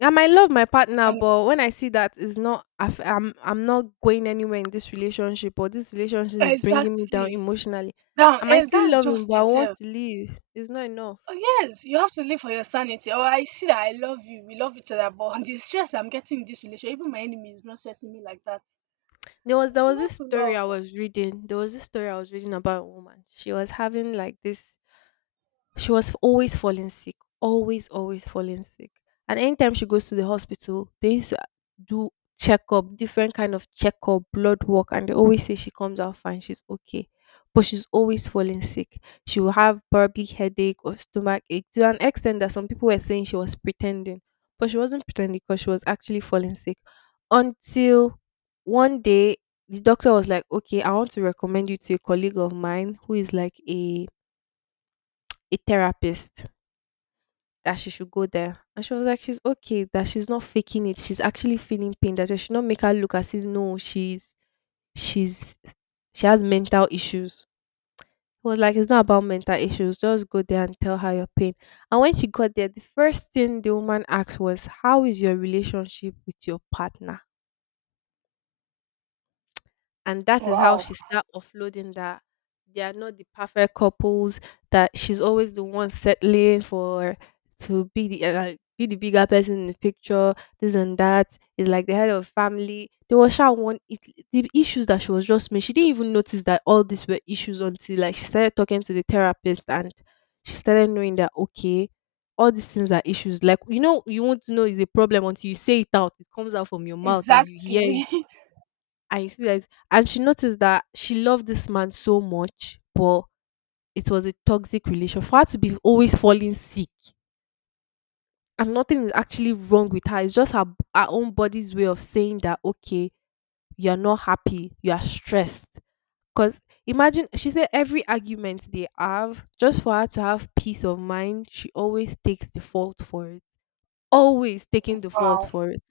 S1: I might love my partner,
S2: And
S1: but when I see that it's not, I f- I'm I'm not going anywhere in this relationship, or this relationship is bringing me down
S2: exactly.
S1: emotionally.
S2: Now,
S1: I might
S2: and
S1: still
S2: that's
S1: love him, but
S2: just
S1: I want
S2: it.
S1: to leave. It's not enough.
S2: Oh yes, you have to live for your sanity. Oh, I see that I love you. We love each other, but the stress I'm getting in this relationship, even my enemy is not stressing me like that.
S1: there was there
S2: It's
S1: was this
S2: not
S1: story
S2: love.
S1: I was reading. There was this story I was reading about a woman. She was having like this, she was always falling sick, always, always falling sick. And anytime she goes to the hospital, they used to uh, do checkup, different kind of checkup, blood work, and they always say she comes out fine, she's okay. But she's always falling sick. She will have probably headache or stomach ache to an extent that some people were saying she was pretending. But she wasn't pretending because she was actually falling sick. Until one day, the doctor was like, okay, I want to recommend you to a colleague of mine who is like a a therapist, that she should go there. And she was like, she's okay, that she's not faking it. She's actually feeling pain. That I should not make her look as if no, she's she's she has mental issues. It was like, it's not about mental issues. Just go there and tell her your pain. And when she got there, the first thing the woman asked was, "How is your relationship with your partner?" And that is how
S2: Wow.
S1: she start offloading that they are not the perfect couples, that she's always the one settling for, to be the uh, like, be the bigger person in the picture, this and that. Is like the head of family. There was sha one it, the issues that she was just making. She didn't even notice that all these were issues until like she started talking to the therapist, and she started knowing that, okay, all these things are issues. Like, you know, you want to know is a problem until you say it out. It comes out from your mouth and you hear it.
S2: Exactly.
S1: I see that. And she noticed that she loved this man so much, but it was a toxic relation. For her to be always falling sick and nothing is actually wrong with her, it's just her, her own body's way of saying that, okay, you're not happy, you are stressed. Because imagine, she said every argument they have, just for her to have peace of mind, she always takes the fault for it. Always taking the fault
S2: Wow.
S1: for it.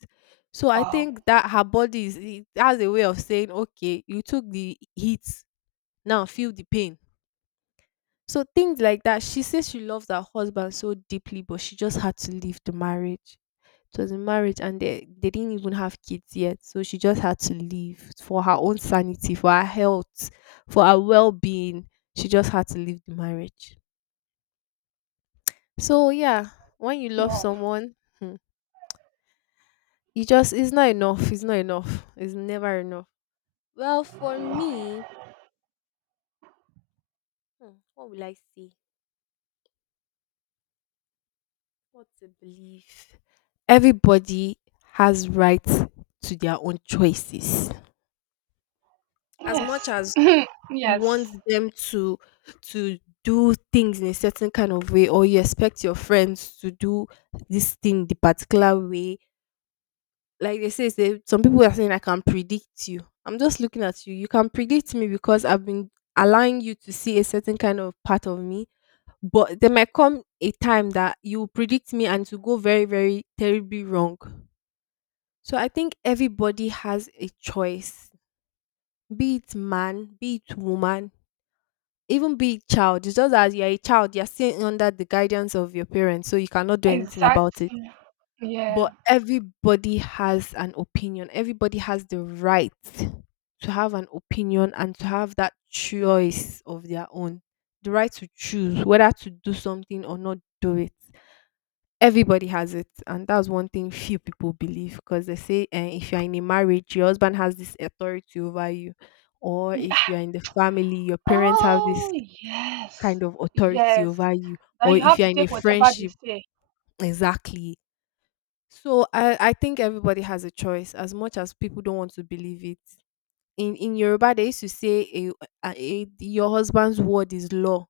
S1: So I
S2: Wow.
S1: think that her body is, it has a way of saying, okay, you took the heat, now feel the pain. So things like that, she says she loves her husband so deeply, but she just had to leave the marriage. It was a marriage, and they, they didn't even have kids yet. So she just had to leave for her own sanity, for her health, for her well-being. She just had to leave the marriage. So yeah, when you love
S2: Wow.
S1: someone, hmm, you just, it's not enough, it's not enough, it's never enough. Well, for me, hmm, what will I say? What a belief? Everybody has right to their own choices. As much
S2: Yes.
S1: as you want
S2: Yes.
S1: them to to do things in a certain kind of way, or you expect your friends to do this thing the particular way, like they say, say some people are saying I can predict you. I'm just looking at you. You can predict me because I've been allowing you to see a certain kind of part of me, but there might come a time that you will predict me and to go very, very terribly wrong. So I think everybody has a choice, be it man, be it woman, even be it child. It's just as you're a child, you're sitting under the guidance of your parents, so you cannot do anything about it.
S2: Exactly. Yeah.
S1: But everybody has an opinion. Everybody has the right to have an opinion and to have that choice of their own. The right to choose whether to do something or not do it, everybody has it. And that's one thing few people believe, because they say, uh, if you're in a marriage, your husband has this authority over you, or if
S2: Yeah.
S1: you're in the family, your parents have this
S2: Oh yes.
S1: kind of authority
S2: Yes.
S1: over you,
S2: Now
S1: or
S2: you
S1: if
S2: have
S1: you're
S2: to
S1: in a
S2: take whatever they
S1: friendship.
S2: say.
S1: Exactly. So i i think everybody has a choice, as much as people don't want to believe it. In in Yoruba, they used to say, a, a, a- your husband's word is law.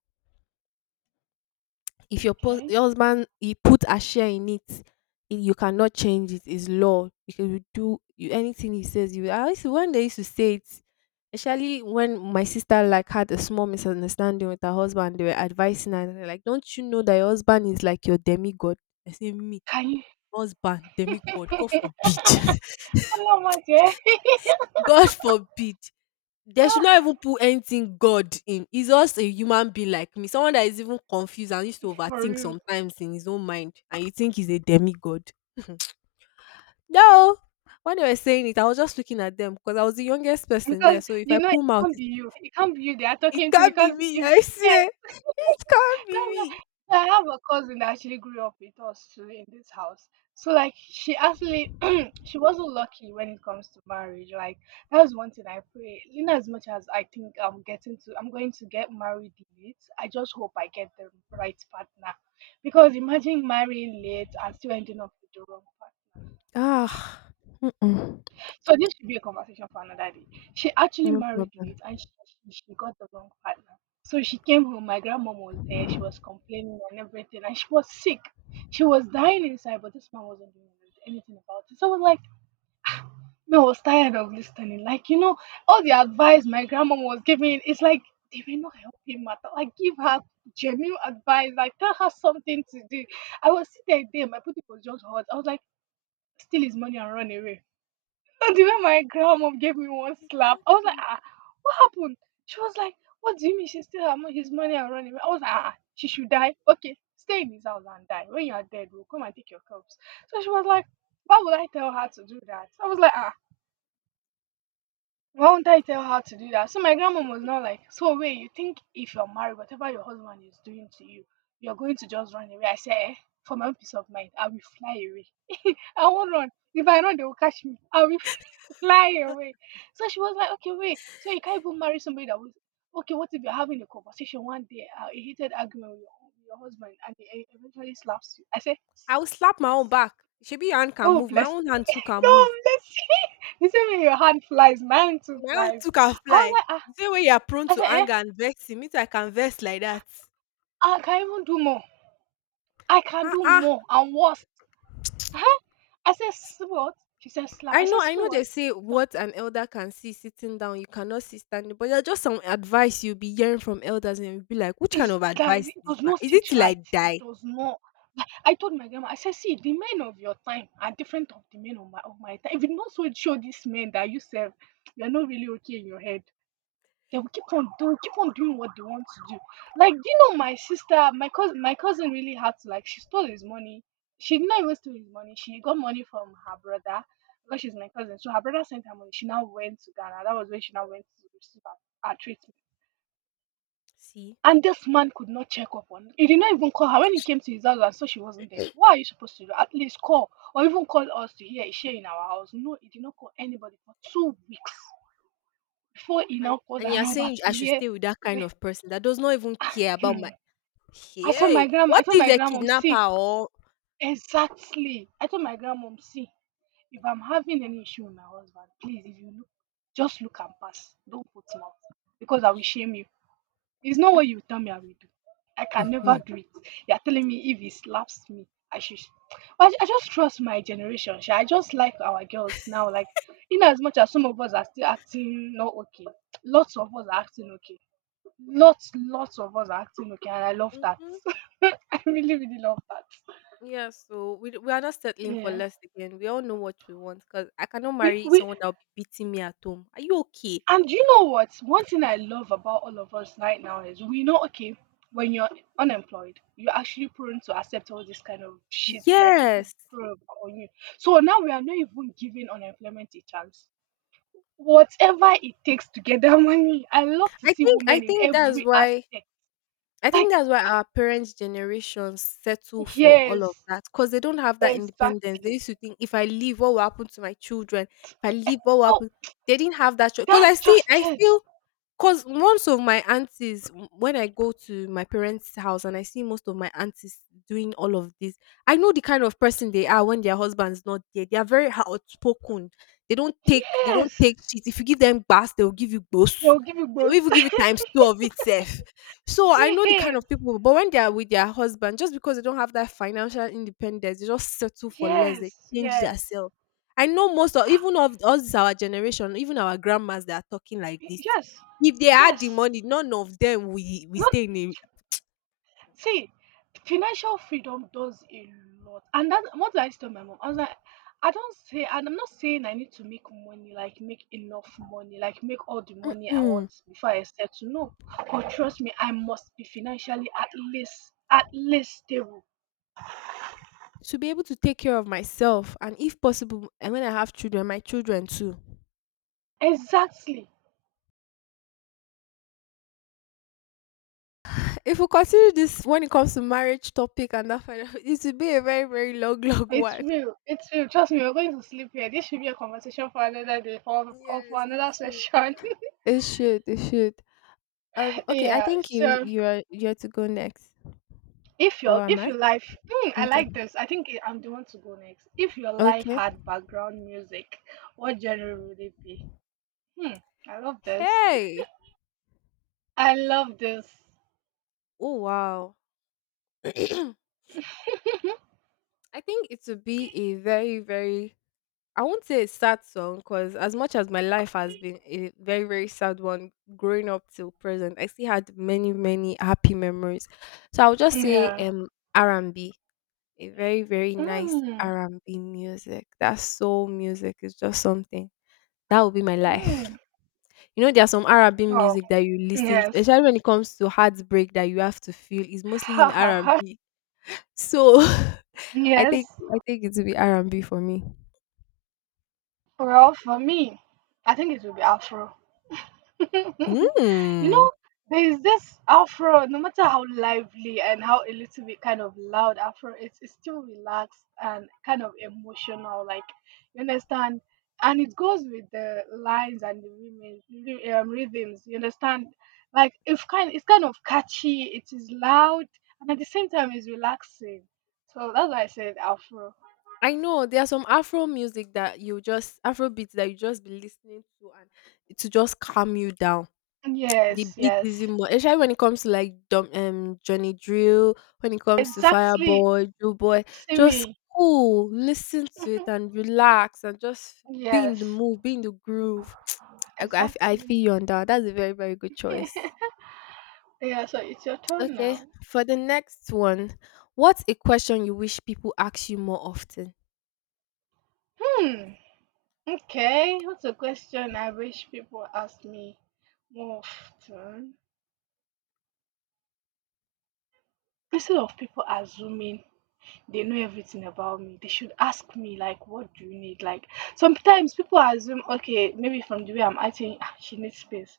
S1: If your pos-
S2: Okay.
S1: your husband he put a share in it, i- you cannot change it. It's law. You can do you, anything he says. You I used to, when they used to say it, especially when my sister like had a small misunderstanding with her husband. They were advising her and they're like, "Don't you know that your husband is like your demigod?" I say, "Me,
S2: Can you?
S1: husband, demigod. God
S2: Hello,
S1: forbid.
S2: my dear.
S1: God forbid." They should not
S2: Ah,
S1: even put anything God in. He's just a human being like me, someone that is even confused and used to
S2: for
S1: overthink
S2: real.
S1: sometimes in his own mind, and you think he's a demigod. No, when they were saying it, I was just looking at them because I was the youngest person
S2: Because
S1: there. So if I
S2: you know it
S1: pull mouth,
S2: can't
S1: it,
S2: be you. It can't be you they are
S1: it
S2: talking to
S1: can't be
S2: because
S1: me.
S2: if
S1: I
S2: yeah,
S1: swear, it can't be
S2: no, no.
S1: me.
S2: So, I have a cousin that actually grew up with us too in this house. So like she actually she wasn't lucky when it comes to marriage. Like that was one thing I pray. You know, as much as I think I'm getting to I'm going to get married late, I just hope I get the right partner. Because imagine marrying late and still ending up with the wrong partner.
S1: Ah, mm,
S2: So this should be a conversation for another day. She actually
S1: no
S2: married
S1: problem.
S2: late and she, she, she got the wrong partner. So she came home, my grandmom was there, she was complaining and everything, and she was sick. She was dying inside, but this man wasn't doing anything about it. So I was like, man, I was tired of listening. Like, you know, all the advice my grandmom was giving, it's like they were not helping matter. Like give her genuine advice, like tell her something to do. I was sitting there, my pussy was just hot. I was like, steal his money and run away. And the way my grandma gave me one slap, I was like,
S1: Exactly.
S2: ah, what happened? She was like, what do you mean she still have mon- his money and running away? I was like, ah, she should die. Okay, stay in his house and die. When you are dead, we'll come and take your corpse. So she was like, why would I tell her to do that? I was like, ah, why won't I tell her to do that? So my grandma was not like, so wait, you think if you're married, whatever your husband is doing to you, you're going to just run away? I said, eh, for my own peace of mind, I will fly away. I won't run. If I run, they will catch me. I will fly away. So she was like, okay, wait. So you can't even marry somebody that was okay. What if you're having a conversation one day, uh, a heated argument with your, with your husband, and he e- eventually slaps you? I said,
S1: I will slap my own back. Maybe your hand can
S2: oh
S1: move. My
S2: bless
S1: own
S2: you,
S1: hand too can move.
S2: oh bless you. The same way your hand flies, mine too
S1: My own
S2: flies.
S1: too can
S2: I was
S1: fly.
S2: like, ah.
S1: The same way you are prone
S2: I
S1: to
S2: said, eh,
S1: anger and vexing, me I can vex like that.
S2: I can even do more. I can
S1: Ah
S2: do
S1: ah.
S2: more and worse. Huh? I said, "S- what? She said, slap. I
S1: I know,
S2: said,
S1: I
S2: so
S1: know they
S2: what?
S1: say what an elder can see sitting down, you cannot see standing, but there's just some advice you'll be hearing from elders and you'll be like, which kind
S2: It's
S1: of
S2: guys,
S1: advice is
S2: it
S1: this
S2: does
S1: one?
S2: not
S1: Is it
S2: sit
S1: till I
S2: right. It
S1: die?
S2: does not. Like, I told my grandma, I said, see, the men of your time are different of the men of my of my time. If you not so show these men that you serve, you're not really okay in your head. They will keep on doing keep on doing what they want to do. Like, do you know my sister, my cousin my cousin really had to like she stole his money. She did not even steal his money. She got money from her brother because she's my cousin. So her brother sent her money. She now went to Ghana. That was when she now went to receive her, her treatment.
S1: See?
S2: And this man could not check up on he did not even call her when he came to his house and saw she wasn't there. What are you supposed to do? At least call or even call us to hear is she in our house? No, he did not call anybody for two weeks before he
S1: And
S2: now called
S1: and
S2: her
S1: you're
S2: number
S1: saying
S2: to
S1: I should
S2: hear.
S1: stay with that kind
S2: Where-
S1: of person that does not even care about
S2: hmm.
S1: my—
S2: I said
S1: hey.
S2: my grandma. I
S1: What
S2: told
S1: if
S2: my
S1: they
S2: grandmom,
S1: kidnap
S2: see
S1: her or—
S2: exactly. I told my grandmom, see if I'm having any issue with my husband, please if you look, just look and pass. Don't put mouth because I will shame you. It's not what you tell me I will do. I can never
S1: Mhm.
S2: do it. You're telling me if he slaps me, I should. I, I just trust my generation sha. I just like our girls now. Like, in as much as some of us are still acting not okay, lots of us are acting okay. Lots, lots of us are acting okay, and I love that.
S1: Mhm.
S2: I really, really love that.
S1: Yeah, so we d- we are not settling for
S2: Yeah,
S1: less again. We all know what we want, because I cannot
S2: we
S1: marry
S2: we
S1: someone that'll be beating me at home. Are you okay?
S2: and you know what? One thing I love about all of us right now is we know, okay, when you're unemployed, you're actually prone to accept all this kind of shit, like people
S1: Yes,
S2: probe on you. So now we are not even giving unemployment a chance. Whatever it takes to get that money, I love to
S1: I
S2: see
S1: think I
S2: women in
S1: think that's
S2: every
S1: why
S2: aspect.
S1: I think
S2: Like,
S1: that's why our parents' generations settle for all
S2: yes,
S1: of that, because they don't have that independence. They
S2: exactly.
S1: used to think, if I leave, what will happen to my children? If I
S2: Eh, eh,
S1: leave, what will
S2: oh,
S1: happen? They didn't have that choice. Because I
S2: that's
S1: see,
S2: just
S1: I
S2: it.
S1: feel, because most of my aunties, w- when I go to my parents' house and I see most of my aunties doing all of this, I know the kind of person they are when their husband's not there. They are very outspoken. They don't take, they don't
S2: Yes,
S1: take shit. If you give them bass, they will give you boss.
S2: they'll give you
S1: They will
S2: both.
S1: even give you times two of itself. So I know the kind
S2: Yes,
S1: of people, but when they are with their husband, just because they don't have that financial independence, they just settle for less. They
S2: yes,
S1: change
S2: yes.
S1: themselves. I know most of even of us our generation, even our grandmas that are talking like
S2: Y-
S1: this.
S2: yes,
S1: If they had the
S2: yes.
S1: money, none of them, we we
S2: Not
S1: stay in a—
S2: see, financial freedom does a lot, and that what did I tell my mom? I was like, I don't say, and I'm not saying I need to make money, like make enough money, like make all the money I
S1: Mm-mm.
S2: want before I settle. No, but trust me, I must be financially at least at least stable.
S1: To be able to take care of myself, and if possible, and when I have children, my children too.
S2: Exactly.
S1: If we consider this when it comes to marriage topic and that, kind of- it will be a very, very long long
S2: It's
S1: one.
S2: real. It's real. Trust me, we're going to sleep here. This should be a conversation for another day, for, or for
S1: Yes, it
S2: another
S1: should.
S2: session.
S1: It should. It should. Um, okay, I
S2: Yeah.
S1: think you
S2: So
S1: you're you're to go next.
S2: if
S1: Or
S2: your
S1: am
S2: if
S1: I?
S2: your life hmm, I
S1: Okay.
S2: like this, I think I'm the one to go next. If your life
S1: Okay.
S2: had background music, what genre would it be? Hmm, I love this.
S1: Hey!
S2: I love this.
S1: Oh, wow. I think it would be a very, very— I won't say a sad song, because as much as my life has been a very, very sad one growing up till present, I still had many, many happy memories. So I'll just say
S2: Yeah.
S1: um r and B, a very, very nice
S2: Mm,
S1: R and B music. That soul music is just something. That will be my life.
S2: mm.
S1: You know, there are some R and B
S2: Oh
S1: music that you listen to,
S2: yes.
S1: especially when it comes to heartbreak that you have to feel. It's mostly
S2: Ha
S1: in
S2: ha ha.
S1: R and B. So I
S2: Yes.
S1: think I think it will be R and B for me.
S2: Well for me, I think it would be afro. You
S1: Mm.
S2: know, there is this afro, no matter how lively and how a little bit kind of loud afro, it's, it's still relaxed and kind of emotional. Like, you understand? And it goes with the lines and the rhythms, ry- um, rhythms. You understand? Like, if kind, it's kind of catchy, it is loud, and at the same time, it's relaxing. So that's why I said afro.
S1: I know there are some Afro music that you just, Afro beats that you just be listening to, and to just calm you down. The
S2: Yes,
S1: beat
S2: yes.
S1: is in more especially when it comes to like Dom, um, Johnny Drill, when it comes to
S2: Exactly.
S1: Fireboy, Joe Boy, just
S2: Simi.
S1: cool, listen to it and relax and just be in the
S2: Yes,
S1: mood, be in the groove. I I g- I f- I feel
S2: exactly.
S1: you on that. That's a very, very good choice.
S2: Yeah, so it's your turn
S1: Okay,
S2: now.
S1: for the next one, what's a question you wish people ask you more often?
S2: Hmm. Okay. What's a question I wish people ask me more often? Instead of people assuming they know everything about me, they should ask me like, "What do you need?" Like sometimes people assume, okay, maybe from the way I'm acting, "Ah, she needs space.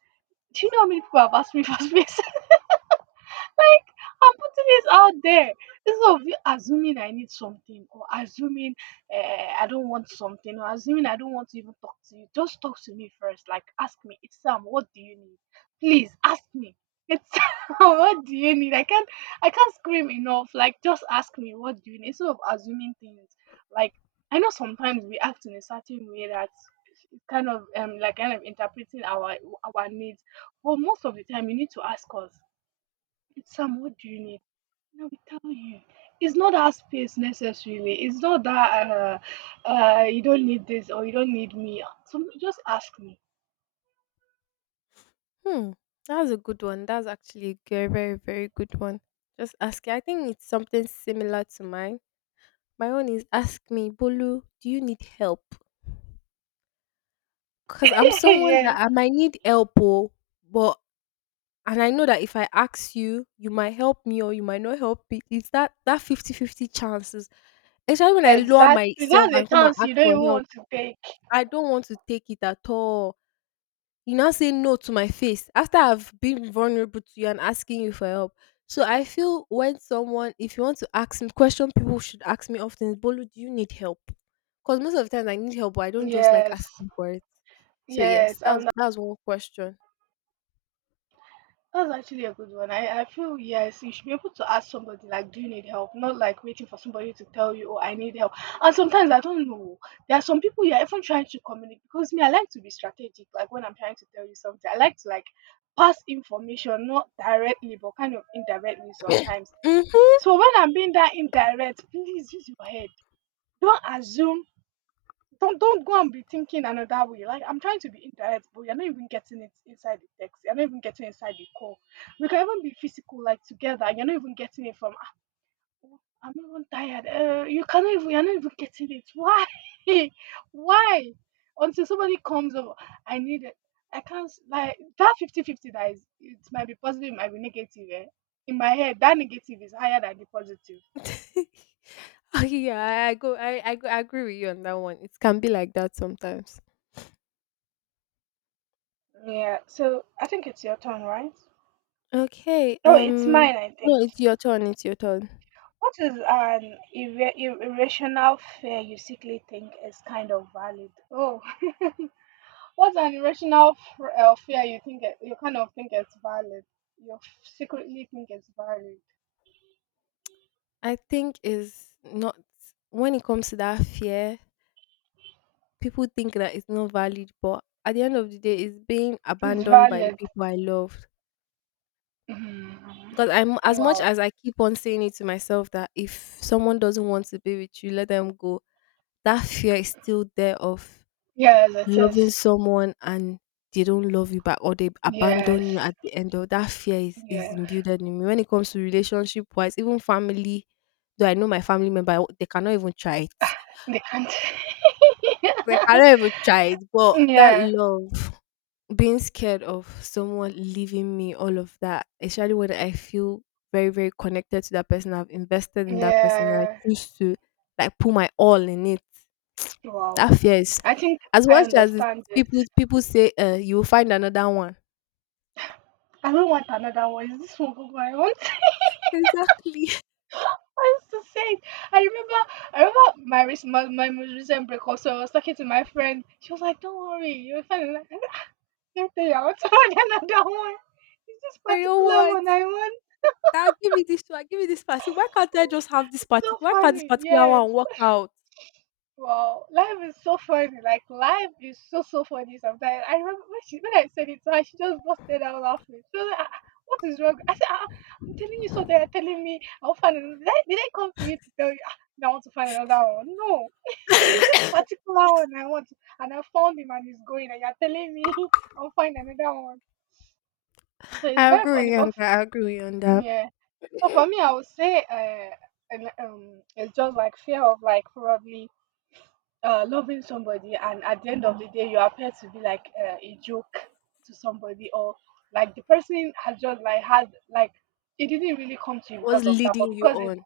S2: Do you know how many people have asked me for space? Like, I'm putting this out there. Instead of you assuming I need something or assuming uh, I don't want something or assuming I don't want to even talk to you, just talk to me first. Like, ask me, it's Sam, what do you need? Please ask me. It's what do you need? I can't, I can't scream enough. Like, just ask me, what do you need? Instead of assuming things, like, I know sometimes we act in a certain way that kind of um like kind of interpreting our our needs, but most of the time you need to ask us. It's Sam, what do you need? Let me tell you, it's not that space necessarily. It's not that uh, uh, you don't need this or you don't need me. So just ask me.
S1: Hmm, that's a good one. That's actually a very, very, very good one. Just ask. I think it's something similar to mine. My own is, ask me, Bolu, do you need help? Because I'm someone that
S2: Yeah,
S1: I might need help, oh, but and I know that if I ask you, you might help me or you might not help me. It's that that fifty fifty chances. Especially when I lower
S2: exactly.
S1: myself
S2: That's a
S1: and come and
S2: chance
S1: ask
S2: you don't
S1: for
S2: even
S1: help.
S2: want to take.
S1: I don't want to take it at all. You now say no to my face after I've been vulnerable to you and asking you for help. So I feel when someone, if you want to ask me question, people should ask me often is Bolu, do you need help? Because most of the times I need help, but I don't just like
S2: Yes,
S1: asking for it. So yes,
S2: yes.
S1: that's
S2: And
S1: that's one question.
S2: that's actually a good one. I, I feel yes, you should be able to ask somebody like, do you need help? Not like waiting for somebody to tell you, oh, I need help. And sometimes I don't know. There are some people you're even trying to communicate because me, I like to be strategic. Like when I'm trying to tell you something, I like to like pass information, not directly, but kind of indirectly sometimes.
S1: Mhm.
S2: So when I'm being that indirect, please use your head. Don't assume, don't don't go and be thinking another way. Like I'm trying to be indirect, but you're not even getting it inside the text. You're not even getting inside the call. We can even be physical, like together. You're not even getting it from. Ah, oh, I'm even tired. Uh, you cannot even. You're not even getting it. Why? Why? Until somebody comes over, I need it. I can't s- Like that fifty-fifty, that is. It might be positive, it might be negative. Eh? In my head, that negative is higher than the positive.
S1: Oh, yeah, I I go, I, I go, I agree with you on that one. It can be like that sometimes.
S2: Yeah. So I think it's your turn, right?
S1: Okay.
S2: Oh, it's
S1: Um.
S2: mine, I
S1: No,
S2: think.
S1: it's your turn. It's your turn.
S2: What is an irra- ir- irrational fear you secretly think is kind of valid? Oh, what's an irrational f- uh, fear you think it, you kind of think it's valid? You f- secretly think it's valid.
S1: I think is not when it comes to that fear. People think that it's not valid, but at the end of the day, it's being
S2: It's
S1: abandoned by the
S2: valid.
S1: people I loved.
S2: Hmm.
S1: Because I'm as much
S2: Wow.
S1: as I keep on saying it to myself that if someone doesn't want to be with you, let them go. That fear is still there of
S2: Yes, it
S1: loving
S2: is.
S1: someone and they don't love you back or they
S2: Yes.
S1: abandon you at the end of that fear is, is
S2: Yeah.
S1: imbued in me. When it comes to relationship wise, even family, though I know my family member, I- they cannot even try it.
S2: They can't.
S1: They cannot even try it. But that
S2: Yeah,
S1: love, being scared of someone leaving me, all of that, especially when I feel very, very connected to that person, I've invested in that person, and I
S2: yeah.
S1: choose to like put my all in it.
S2: Wow.
S1: That fear is,
S2: I think
S1: as
S2: I
S1: much as it's,
S2: understand this.
S1: people people say, uh, you will find another one.
S2: I don't want another one. Is this one good one I want?
S1: Exactly.
S2: That's the same. I remember, I remember my, rec- my my most recent break. So I was talking to my friend. She was like, "Don't worry, you're fine." I'm like, I can't tell you, I want to order another one. It's this
S1: I know
S2: particular
S1: what.
S2: one I want.
S1: Now give me this one, give me this particular. Why can't I just have this
S2: It's
S1: particular?
S2: so
S1: Why can't this
S2: funny.
S1: particular
S2: Yes.
S1: one work out?
S2: Wow, life is so funny. Like life is so so funny sometimes. I remember when she when I said it to her, she just busted out laughing. She was like, "Ah, ah, what is wrong?" I said, ah, ah, "I'm telling you something. You're telling me I'll find another. Did I, did I come to you to tell you ah, that I want to find another one? No, it's this particular one I want, and I found him and he's going, and you're telling me I'll find another one." So it's
S1: I
S2: very funny,
S1: agree on
S2: but
S1: that. I agree on that.
S2: yeah. So for me, I would say uh, an- um, it's just like fear of like probably uh, loving somebody and at the end of the day you appear to be like uh, a joke to somebody, or like the person has just like had like it didn't really come to you
S1: What's
S2: because of that, but
S1: leading you
S2: because it,
S1: on?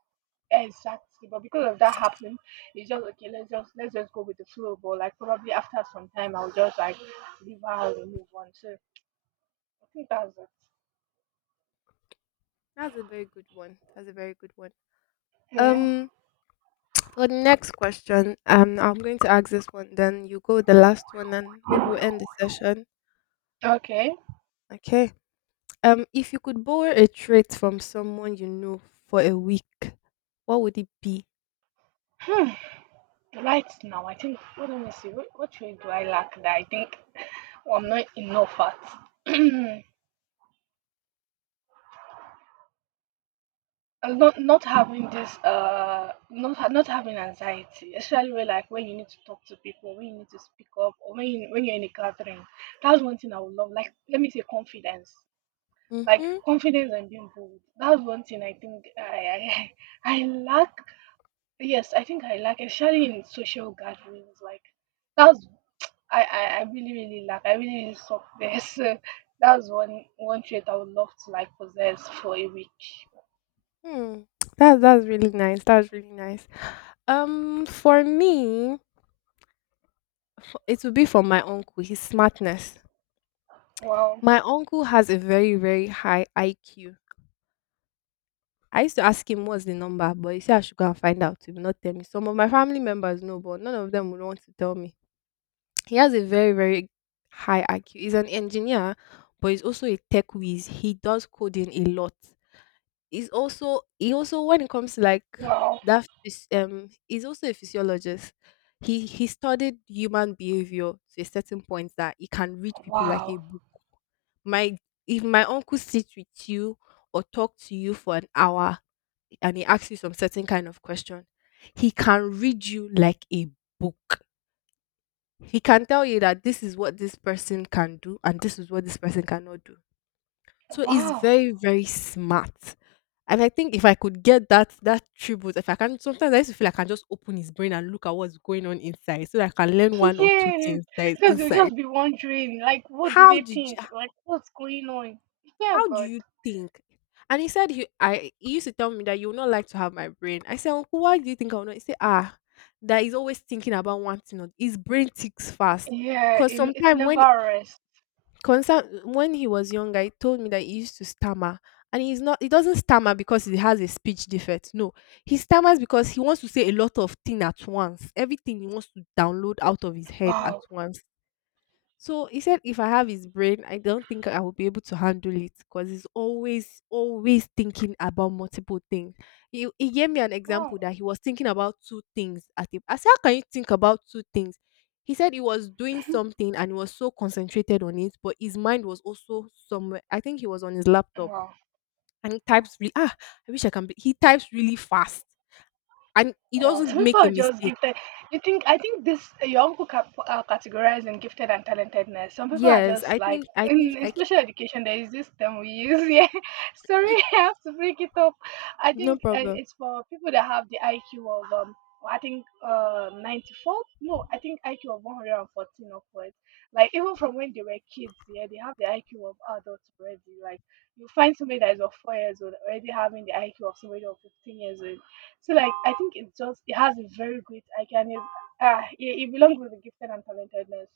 S2: exactly, but because of that happening it's just okay, let's just let's just go with the flow, but like probably after some time I'll just like leave her out and move on, so I think that's it.
S1: That's a very good one. That's a very good one.
S2: Yeah.
S1: Um, For the next question, um, I'm going to ask this one, then you go with the last one, and maybe we'll end the session.
S2: Okay.
S1: Okay. Um, if you could borrow a trait from someone you know for a week, what would it be?
S2: Hmm. Right now I think, what let me see what, what trait do I lack that I think well, I'm not enough at and not not having this uh not ha- not having anxiety, especially when, like, when you need to talk to people, when you need to speak up, or when you, when you're in a gathering. That's one thing I would love. Like, let me say confidence. Like
S1: Mm-hmm.
S2: confidence and being bold. That's one thing I think i i, I lack. Yes, I think I lack, especially in social gatherings like that's. i i, I really really lack, I really, really suck there. So that's one one trait I would love to, like, possess for a week.
S1: Hmm. That that's really nice. That's really nice. Um, for me, it would be from my uncle. His smartness.
S2: Wow.
S1: My uncle has a very very high I Q. I used to ask him what's the number, but he said I should go and find out. He will not tell me. Some of my family members know, but none of them would want to tell me. He has a very, very high I Q. He's an engineer, but he's also a tech whiz. He does coding a lot. He's also he also when it comes to like
S2: Wow.
S1: that phys- um he's also a physiologist. He he studied human behavior to a certain point that he can read people like
S2: Wow.
S1: a book. My if my uncle sits with you or talk to you for an hour and he asks you some certain kind of question, he can read you like a book. He can tell you that this is what this person can do and this is what this person cannot do. So he's
S2: Wow.
S1: very very smart, and I think if I could get that that tribute. If I can, sometimes I used to feel like I can just open his brain and look at what's going on inside so that I can learn one or two
S2: Yes.
S1: things that is
S2: Because you'll
S1: inside.
S2: just be wondering, like, what do
S1: how
S2: they
S1: did you
S2: think? Like, what's going on? Yeah,
S1: how do
S2: God.
S1: you think? And he said he i he used to tell me that you would not like to have my brain. I said, uncle, why do you think I would not? He said, ah, that he's always thinking about one thing or his brain ticks fast.
S2: Yeah,
S1: Because
S2: in, it's
S1: sometimes
S2: never
S1: when
S2: rest.
S1: Concern when he was young, I told me that he used to stammer, and he's not. He doesn't stammer because he has a speech defect. No, he stammers because he wants to say a lot of things at once. Everything he wants to download out of his head at
S2: Wow.
S1: once. So he said, if I have his brain, I don't think I will be able to handle it because he's always, always thinking about multiple things. He, he gave me an
S2: Wow.
S1: example that he was thinking about two things at a. I said, how can you think about two things? He said he was doing something and he was so concentrated on it, but his mind was also somewhere. I think he was on his laptop
S2: Wow.
S1: and he types really. Ah, I wish I can. Be, he types really fast and he
S2: Wow, some
S1: doesn't
S2: people
S1: make a
S2: are just
S1: mistake.
S2: gifted. You think, I think this your uncle cap, uh, categorized gifted and talentedness. Some people are
S1: Yes,
S2: just
S1: I
S2: like,
S1: think. I think.
S2: in, in
S1: I. Can,
S2: special education, there is this term we use. Yeah, sorry, I have to break it up. I
S1: no
S2: think uh,
S1: problem.
S2: it's for people that have the I Q of um, I think uh ninety-four. No, I think I Q of one hundred and fourteen upwards. Like, even from when they were kids, yeah, they have the I Q of adults already. Like you find somebody that is of four years old already having the I Q of somebody of fifteen years old, so like I think it just it has a very great icon. It's, ah, it, it belongs with the gifted and talentedness.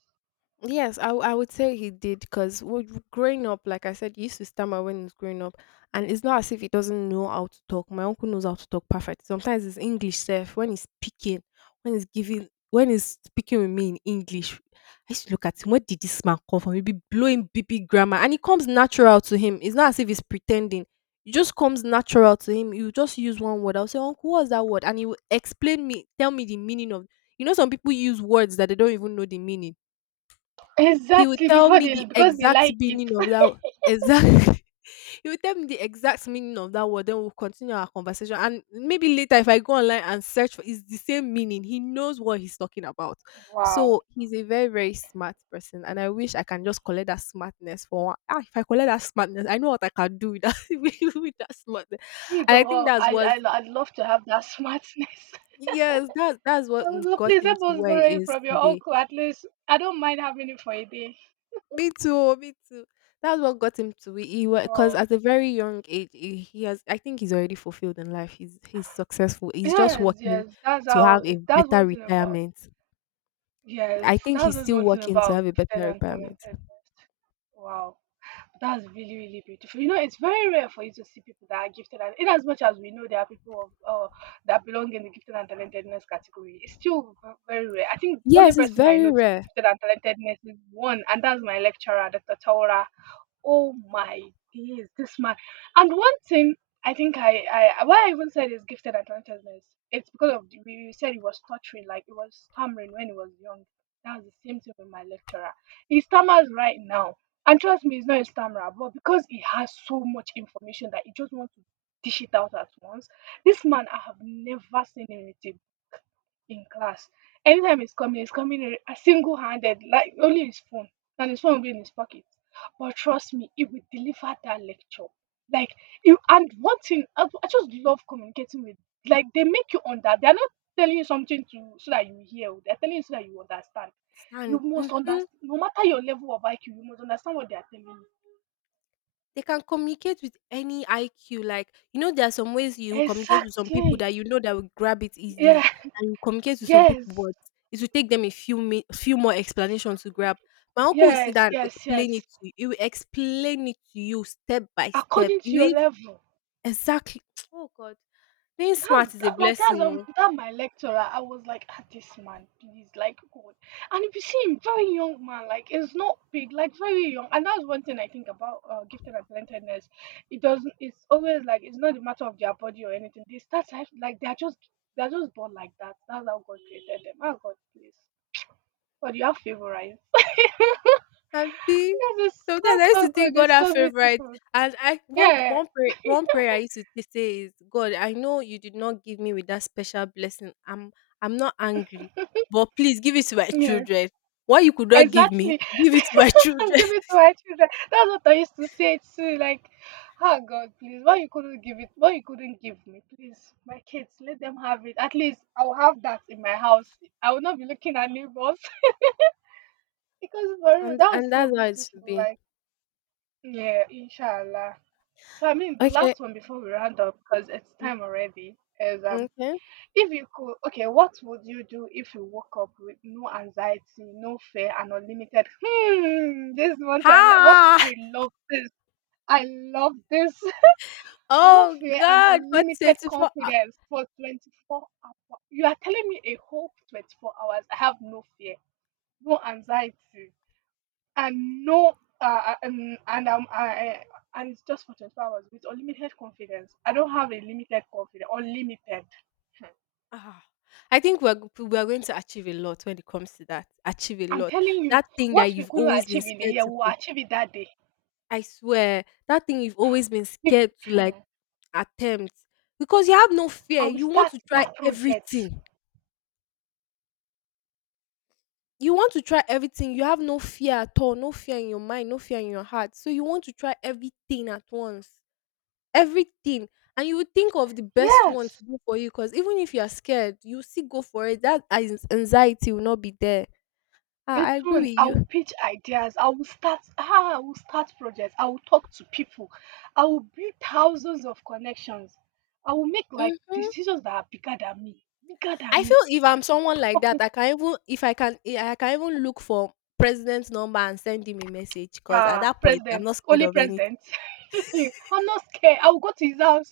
S1: Yes, I, w- I would say he did, because growing up, like I said, he used to stammer when he was growing up, and it's not as if he doesn't know how to talk. My uncle knows how to talk perfect. Sometimes his English self, when he's speaking, when he's giving, when he's speaking with me in English, I used to look at him. Where did this man come from? He'd be blowing B B grammar, and it comes natural to him. It's not as if he's pretending. It just comes natural to him. You just use one word. I'll say, uncle, what's that word? And he will explain me, tell me the meaning of. You know, some people use words that they don't even know the meaning. He would
S2: Exactly,
S1: tell
S2: before
S1: me
S2: they,
S1: the
S2: because they
S1: exact
S2: like it.
S1: meaning of that, exactly. He would tell me the exact meaning of that word, then we'll continue our conversation. And maybe later, if I go online and search for it's the same meaning. He knows what he's talking about.
S2: Wow.
S1: So he's a very, very smart person. And I wish I can just collect that smartness for one. Ah, if I collect that smartness, I know what I can do with that, with that smartness.
S2: Me
S1: And I think
S2: go.
S1: that's
S2: I
S1: what,
S2: I I'd love to have that smartness.
S1: yes, that that's what,
S2: I would
S1: mm,
S2: love,
S1: got
S2: please
S1: him
S2: help
S1: to
S2: us
S1: where
S2: borrow
S1: he
S2: it
S1: is
S2: from your
S1: today.
S2: uncle, at least. I don't mind having it for a day.
S1: Me too, oh, me too. That's what got him to it. He, because
S2: Wow.
S1: at a very young age, he he has. I think he's already fulfilled in life. He's he's successful. He's just
S2: Yes,
S1: working
S2: yes. That's
S1: to have
S2: how
S1: a
S2: it, that's
S1: better
S2: one thing about,
S1: retirement.
S2: yes,
S1: I think
S2: that's
S1: he's
S2: just
S1: still
S2: one thing
S1: working to
S2: about
S1: have a better
S2: gifted and
S1: retirement.
S2: talentedness. Wow. That's really, really beautiful. You know, it's very rare for you to see people that are gifted, and in as much as we know there are people of, uh, that belong in the gifted and talentedness category, it's still v- very rare. I think the only
S1: Yes, it's
S2: person I
S1: very
S2: know to be
S1: rare.
S2: gifted and talentedness is one, and that's my lecturer, Doctor Taura. Oh my days, this man. And one thing I think, I, I why I even said is gifted and talentedness. It's because of the- we we said he was stuttering, like he was stammering when he was young. That was the same thing with my lecturer. He stammers right now. And trust me, he's not a stammerer, but because he has so much information that he just wants to dish it out at once, this man, I have never seen him irritable in class. Anytime he's coming, he's coming single handed, like only his phone, and his phone will be in his pocket. But trust me, he will deliver that lecture. Like you, and one thing I, I just love communicating with. Like they make you under. They're not telling you something to, so that you hear. Oh, they're telling you so that you understand. You
S1: And
S2: must
S1: mhm.
S2: understand. No matter your level of I Q, you must understand what they are telling you.
S1: They can communicate with any I Q. Like, you know, there are some ways you communicate with some people
S2: Exactly.
S1: that you know that will grab it easily,
S2: Yeah.
S1: and you communicate with some people,
S2: Yes.
S1: but it will take them a few mi- few more explanations to grab. My uncle will sit
S2: Yes.
S1: down and
S2: Yes.
S1: explain it
S2: Yes.
S1: to you. He will explain it to you step by step.
S2: According
S1: You
S2: to your
S1: will
S2: level.
S1: exactly. Oh God, being smart
S2: That's
S1: is a
S2: that, like that's
S1: blessing,
S2: um
S1: oh.
S2: that my lecturer. I was like, ah, this man, please, like God. And if you see him, very young man, like it's not big, like very young. And that's one thing I think about uh, gifted and talentedness. It doesn't. It's always like it's not a matter of their body or anything. They start life like they're just they're just born like that. That's how God created them. Oh God, please. God, you have favorites.
S1: Abi.
S2: Yes, it's so
S1: Sometimes I used to
S2: so good.
S1: think God
S2: It's
S1: had
S2: so
S1: favorites,
S2: beautiful.
S1: and I one
S2: Yeah.
S1: one prayer one prayer I used to t- say is, God, I know you did not give me with that special blessing. I'm I'm not angry, but please give it to my
S2: Yeah, yeah.
S1: children. What you could not give me,
S2: Exactly.
S1: give it to my
S2: And
S1: children.
S2: give it to my children. That's what I used to say too. Like, oh God, please, why you couldn't give it? Why you couldn't give me? Please, my kids, let them have it. At least I'll have that in my house. I will not be looking at neighbors. Because for real,
S1: And
S2: that was
S1: and
S2: so
S1: that's how it should
S2: beautiful.
S1: be.
S2: Like, yeah, inshallah. So I mean, the
S1: Okay.
S2: last one before we round up because it's
S1: Mm,
S2: time already. Is, um,
S1: okay.
S2: if you could, okay, what would you do if you woke up with no anxiety, no fear, and unlimited? Hmm, this one I like. What,
S1: Ha!
S2: I love this. I love this. No
S1: Oh
S2: fear and
S1: God, what
S2: unlimited
S1: twenty-four hou-
S2: confidence for twenty-four hours. You are telling me a whole twenty-four hours. I have no fear, no anxiety, and no uh, uh, and and um, I, and it's just for twenty-four hours with unlimited confidence. I don't have a limited confidence. Unlimited. Hmm.
S1: ah, I think we're g- we are going to achieve a lot when it comes to that. Achieve a
S2: I'm
S1: lot.
S2: telling you,
S1: That thing that
S2: what we
S1: you've
S2: couldn't
S1: always been
S2: achieve in a
S1: scared
S2: year,
S1: to
S2: we will
S1: put.
S2: achieve it that day.
S1: I swear that thing you've always been
S2: Be-
S1: scared to like
S2: Mm.
S1: attempt, because you have no fear.
S2: I will
S1: You want
S2: start
S1: to try
S2: that project.
S1: everything. You want to try everything. You have no fear at all. No fear in your mind. No fear in your heart. So you want to try everything at once. Everything. And you would think of the best one to
S2: Yes.
S1: go for you because even if you are scared, you still go for it. That anx- anxiety will not be there. Ah,
S2: The
S1: I agree
S2: truth,
S1: with
S2: I will
S1: you.
S2: pitch ideas. I will start. Ah, I will start projects. I will talk to people. I will build thousands of connections. I will make like
S1: Mhm.
S2: decisions that are bigger than me, bigger
S1: I
S2: than
S1: feel
S2: me.
S1: if I'm someone like that, I can, even if I can eh, I can even look for president's number and send him a message because at
S2: Ah,
S1: that point I'm
S2: president,
S1: not scared
S2: only
S1: of anything.
S2: president. I'm not scared. I will go to his house.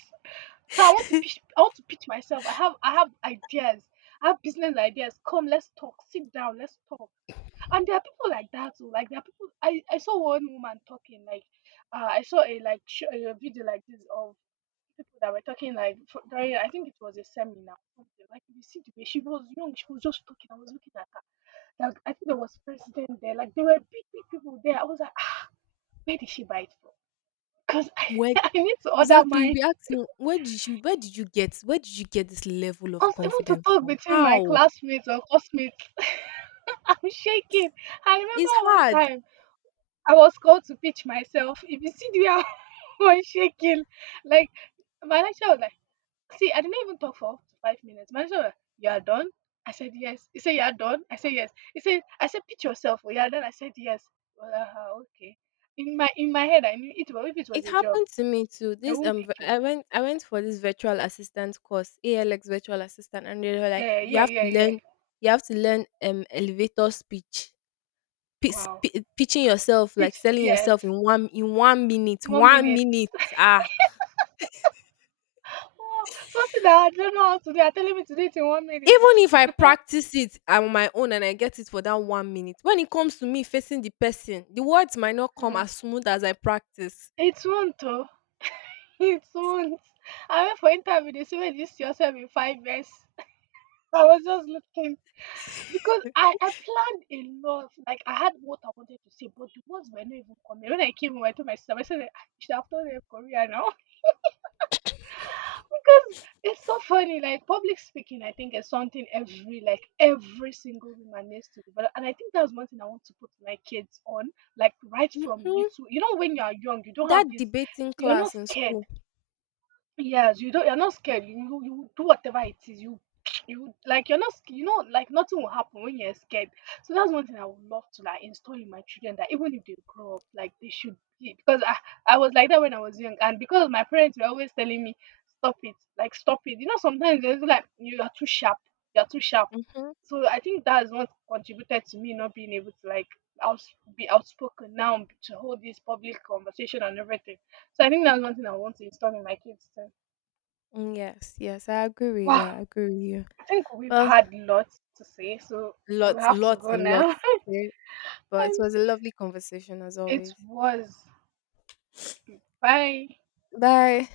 S2: So I want to pitch. I want to pitch myself. I have. I have ideas. I have business ideas. Come, let's talk. Sit down. Let's talk. And there are people like that too. Like there are people. I I saw one woman talking. Like, uh, I saw a like sh- a video like this of people that were talking like for, during. I think it was a seminar, something. Like you see the way she was young. She was just talking. I was looking at her. Like I think there was president there. Like there were big big people there. I was like, where did she buy it from? Because I,
S1: Where,
S2: I need to order
S1: exactly, you
S2: mine.
S1: be asking, where did you, where did you get where did you get this level of
S2: Also, even to
S1: confidence
S2: talk
S1: from?
S2: between my
S1: How?
S2: classmates or classmates, I'm shaking. I
S1: It's
S2: remember one
S1: hard.
S2: time I was called to pitch myself. If you see the way I was shaking, like my lecturer was like, see, I didn't even talk for up to five minutes. My lecturer was like, "You are done?" I said yes. He said, "You are done?" I said yes. He said, "I said pitch yourself. Oh, you are done?" I said yes. Well, uh, okay. In my in my head I knew it was if it was
S1: It
S2: a job,
S1: happened to me too.
S2: they
S1: This
S2: won't
S1: um
S2: pick
S1: v- I
S2: me.
S1: went, I went for this virtual assistant course, A L X virtual assistant, and they were like,
S2: Yeah,
S1: you
S2: yeah,
S1: have
S2: yeah,
S1: to
S2: yeah.
S1: learn, you have to learn um elevator speech. Pis
S2: Wow.
S1: pi Pitching yourself, like
S2: Pitch,
S1: selling
S2: yes.
S1: yourself in one in one minute,
S2: One
S1: one
S2: minute.
S1: minute, ah.
S2: Oh, something that I don't know how to do. You're telling me to do it in one minute.
S1: Even if I practice it on my own and I get it for that one minute, when it comes to me facing the person, the words might not come
S2: Hmm.
S1: as smooth as I practice.
S2: It won't, though. It won't. I went for interview. They said, "Well, you see yourself in five years." I was just looking because I, I planned a lot. Like I had what I wanted to say, but the words were not even coming. When I came home, I told my sister, I said, "I should have told them Korea now," because it's so funny. Like public speaking, I think is something every like every single woman needs to develop. And I think that's one thing I want to put my kids on, like right from
S1: Mhm.
S2: little. You know, when you are young, you don't have
S1: That
S2: this.
S1: debating
S2: You're not
S1: class in
S2: scared.
S1: school.
S2: Yes, you don't. You're not scared. You you, you do whatever it is. You you like you're not. sc- You know, like nothing will happen when you're scared. So that's one thing I would love to like install in my children that even if they grow up, like they should be because I I was like that when I was young, and because my parents were always telling me stop it, like stop it. You know, sometimes they like you are too sharp. You're too sharp.
S1: Mhm.
S2: So I think that is what contributed to me not being able to like out, be outspoken now to hold this public conversation and everything. So I think that's one thing I want to install in my kids.
S1: Mm, yes, yes, I agree with you.
S2: Wow,
S1: I agree with you.
S2: I think we've
S1: Well,
S2: had lots to say, so we
S1: lots,
S2: have to
S1: lots,
S2: go
S1: and lots
S2: now.
S1: to say, but it
S2: And
S1: was a lovely conversation as
S2: it
S1: always.
S2: was bye.
S1: Bye.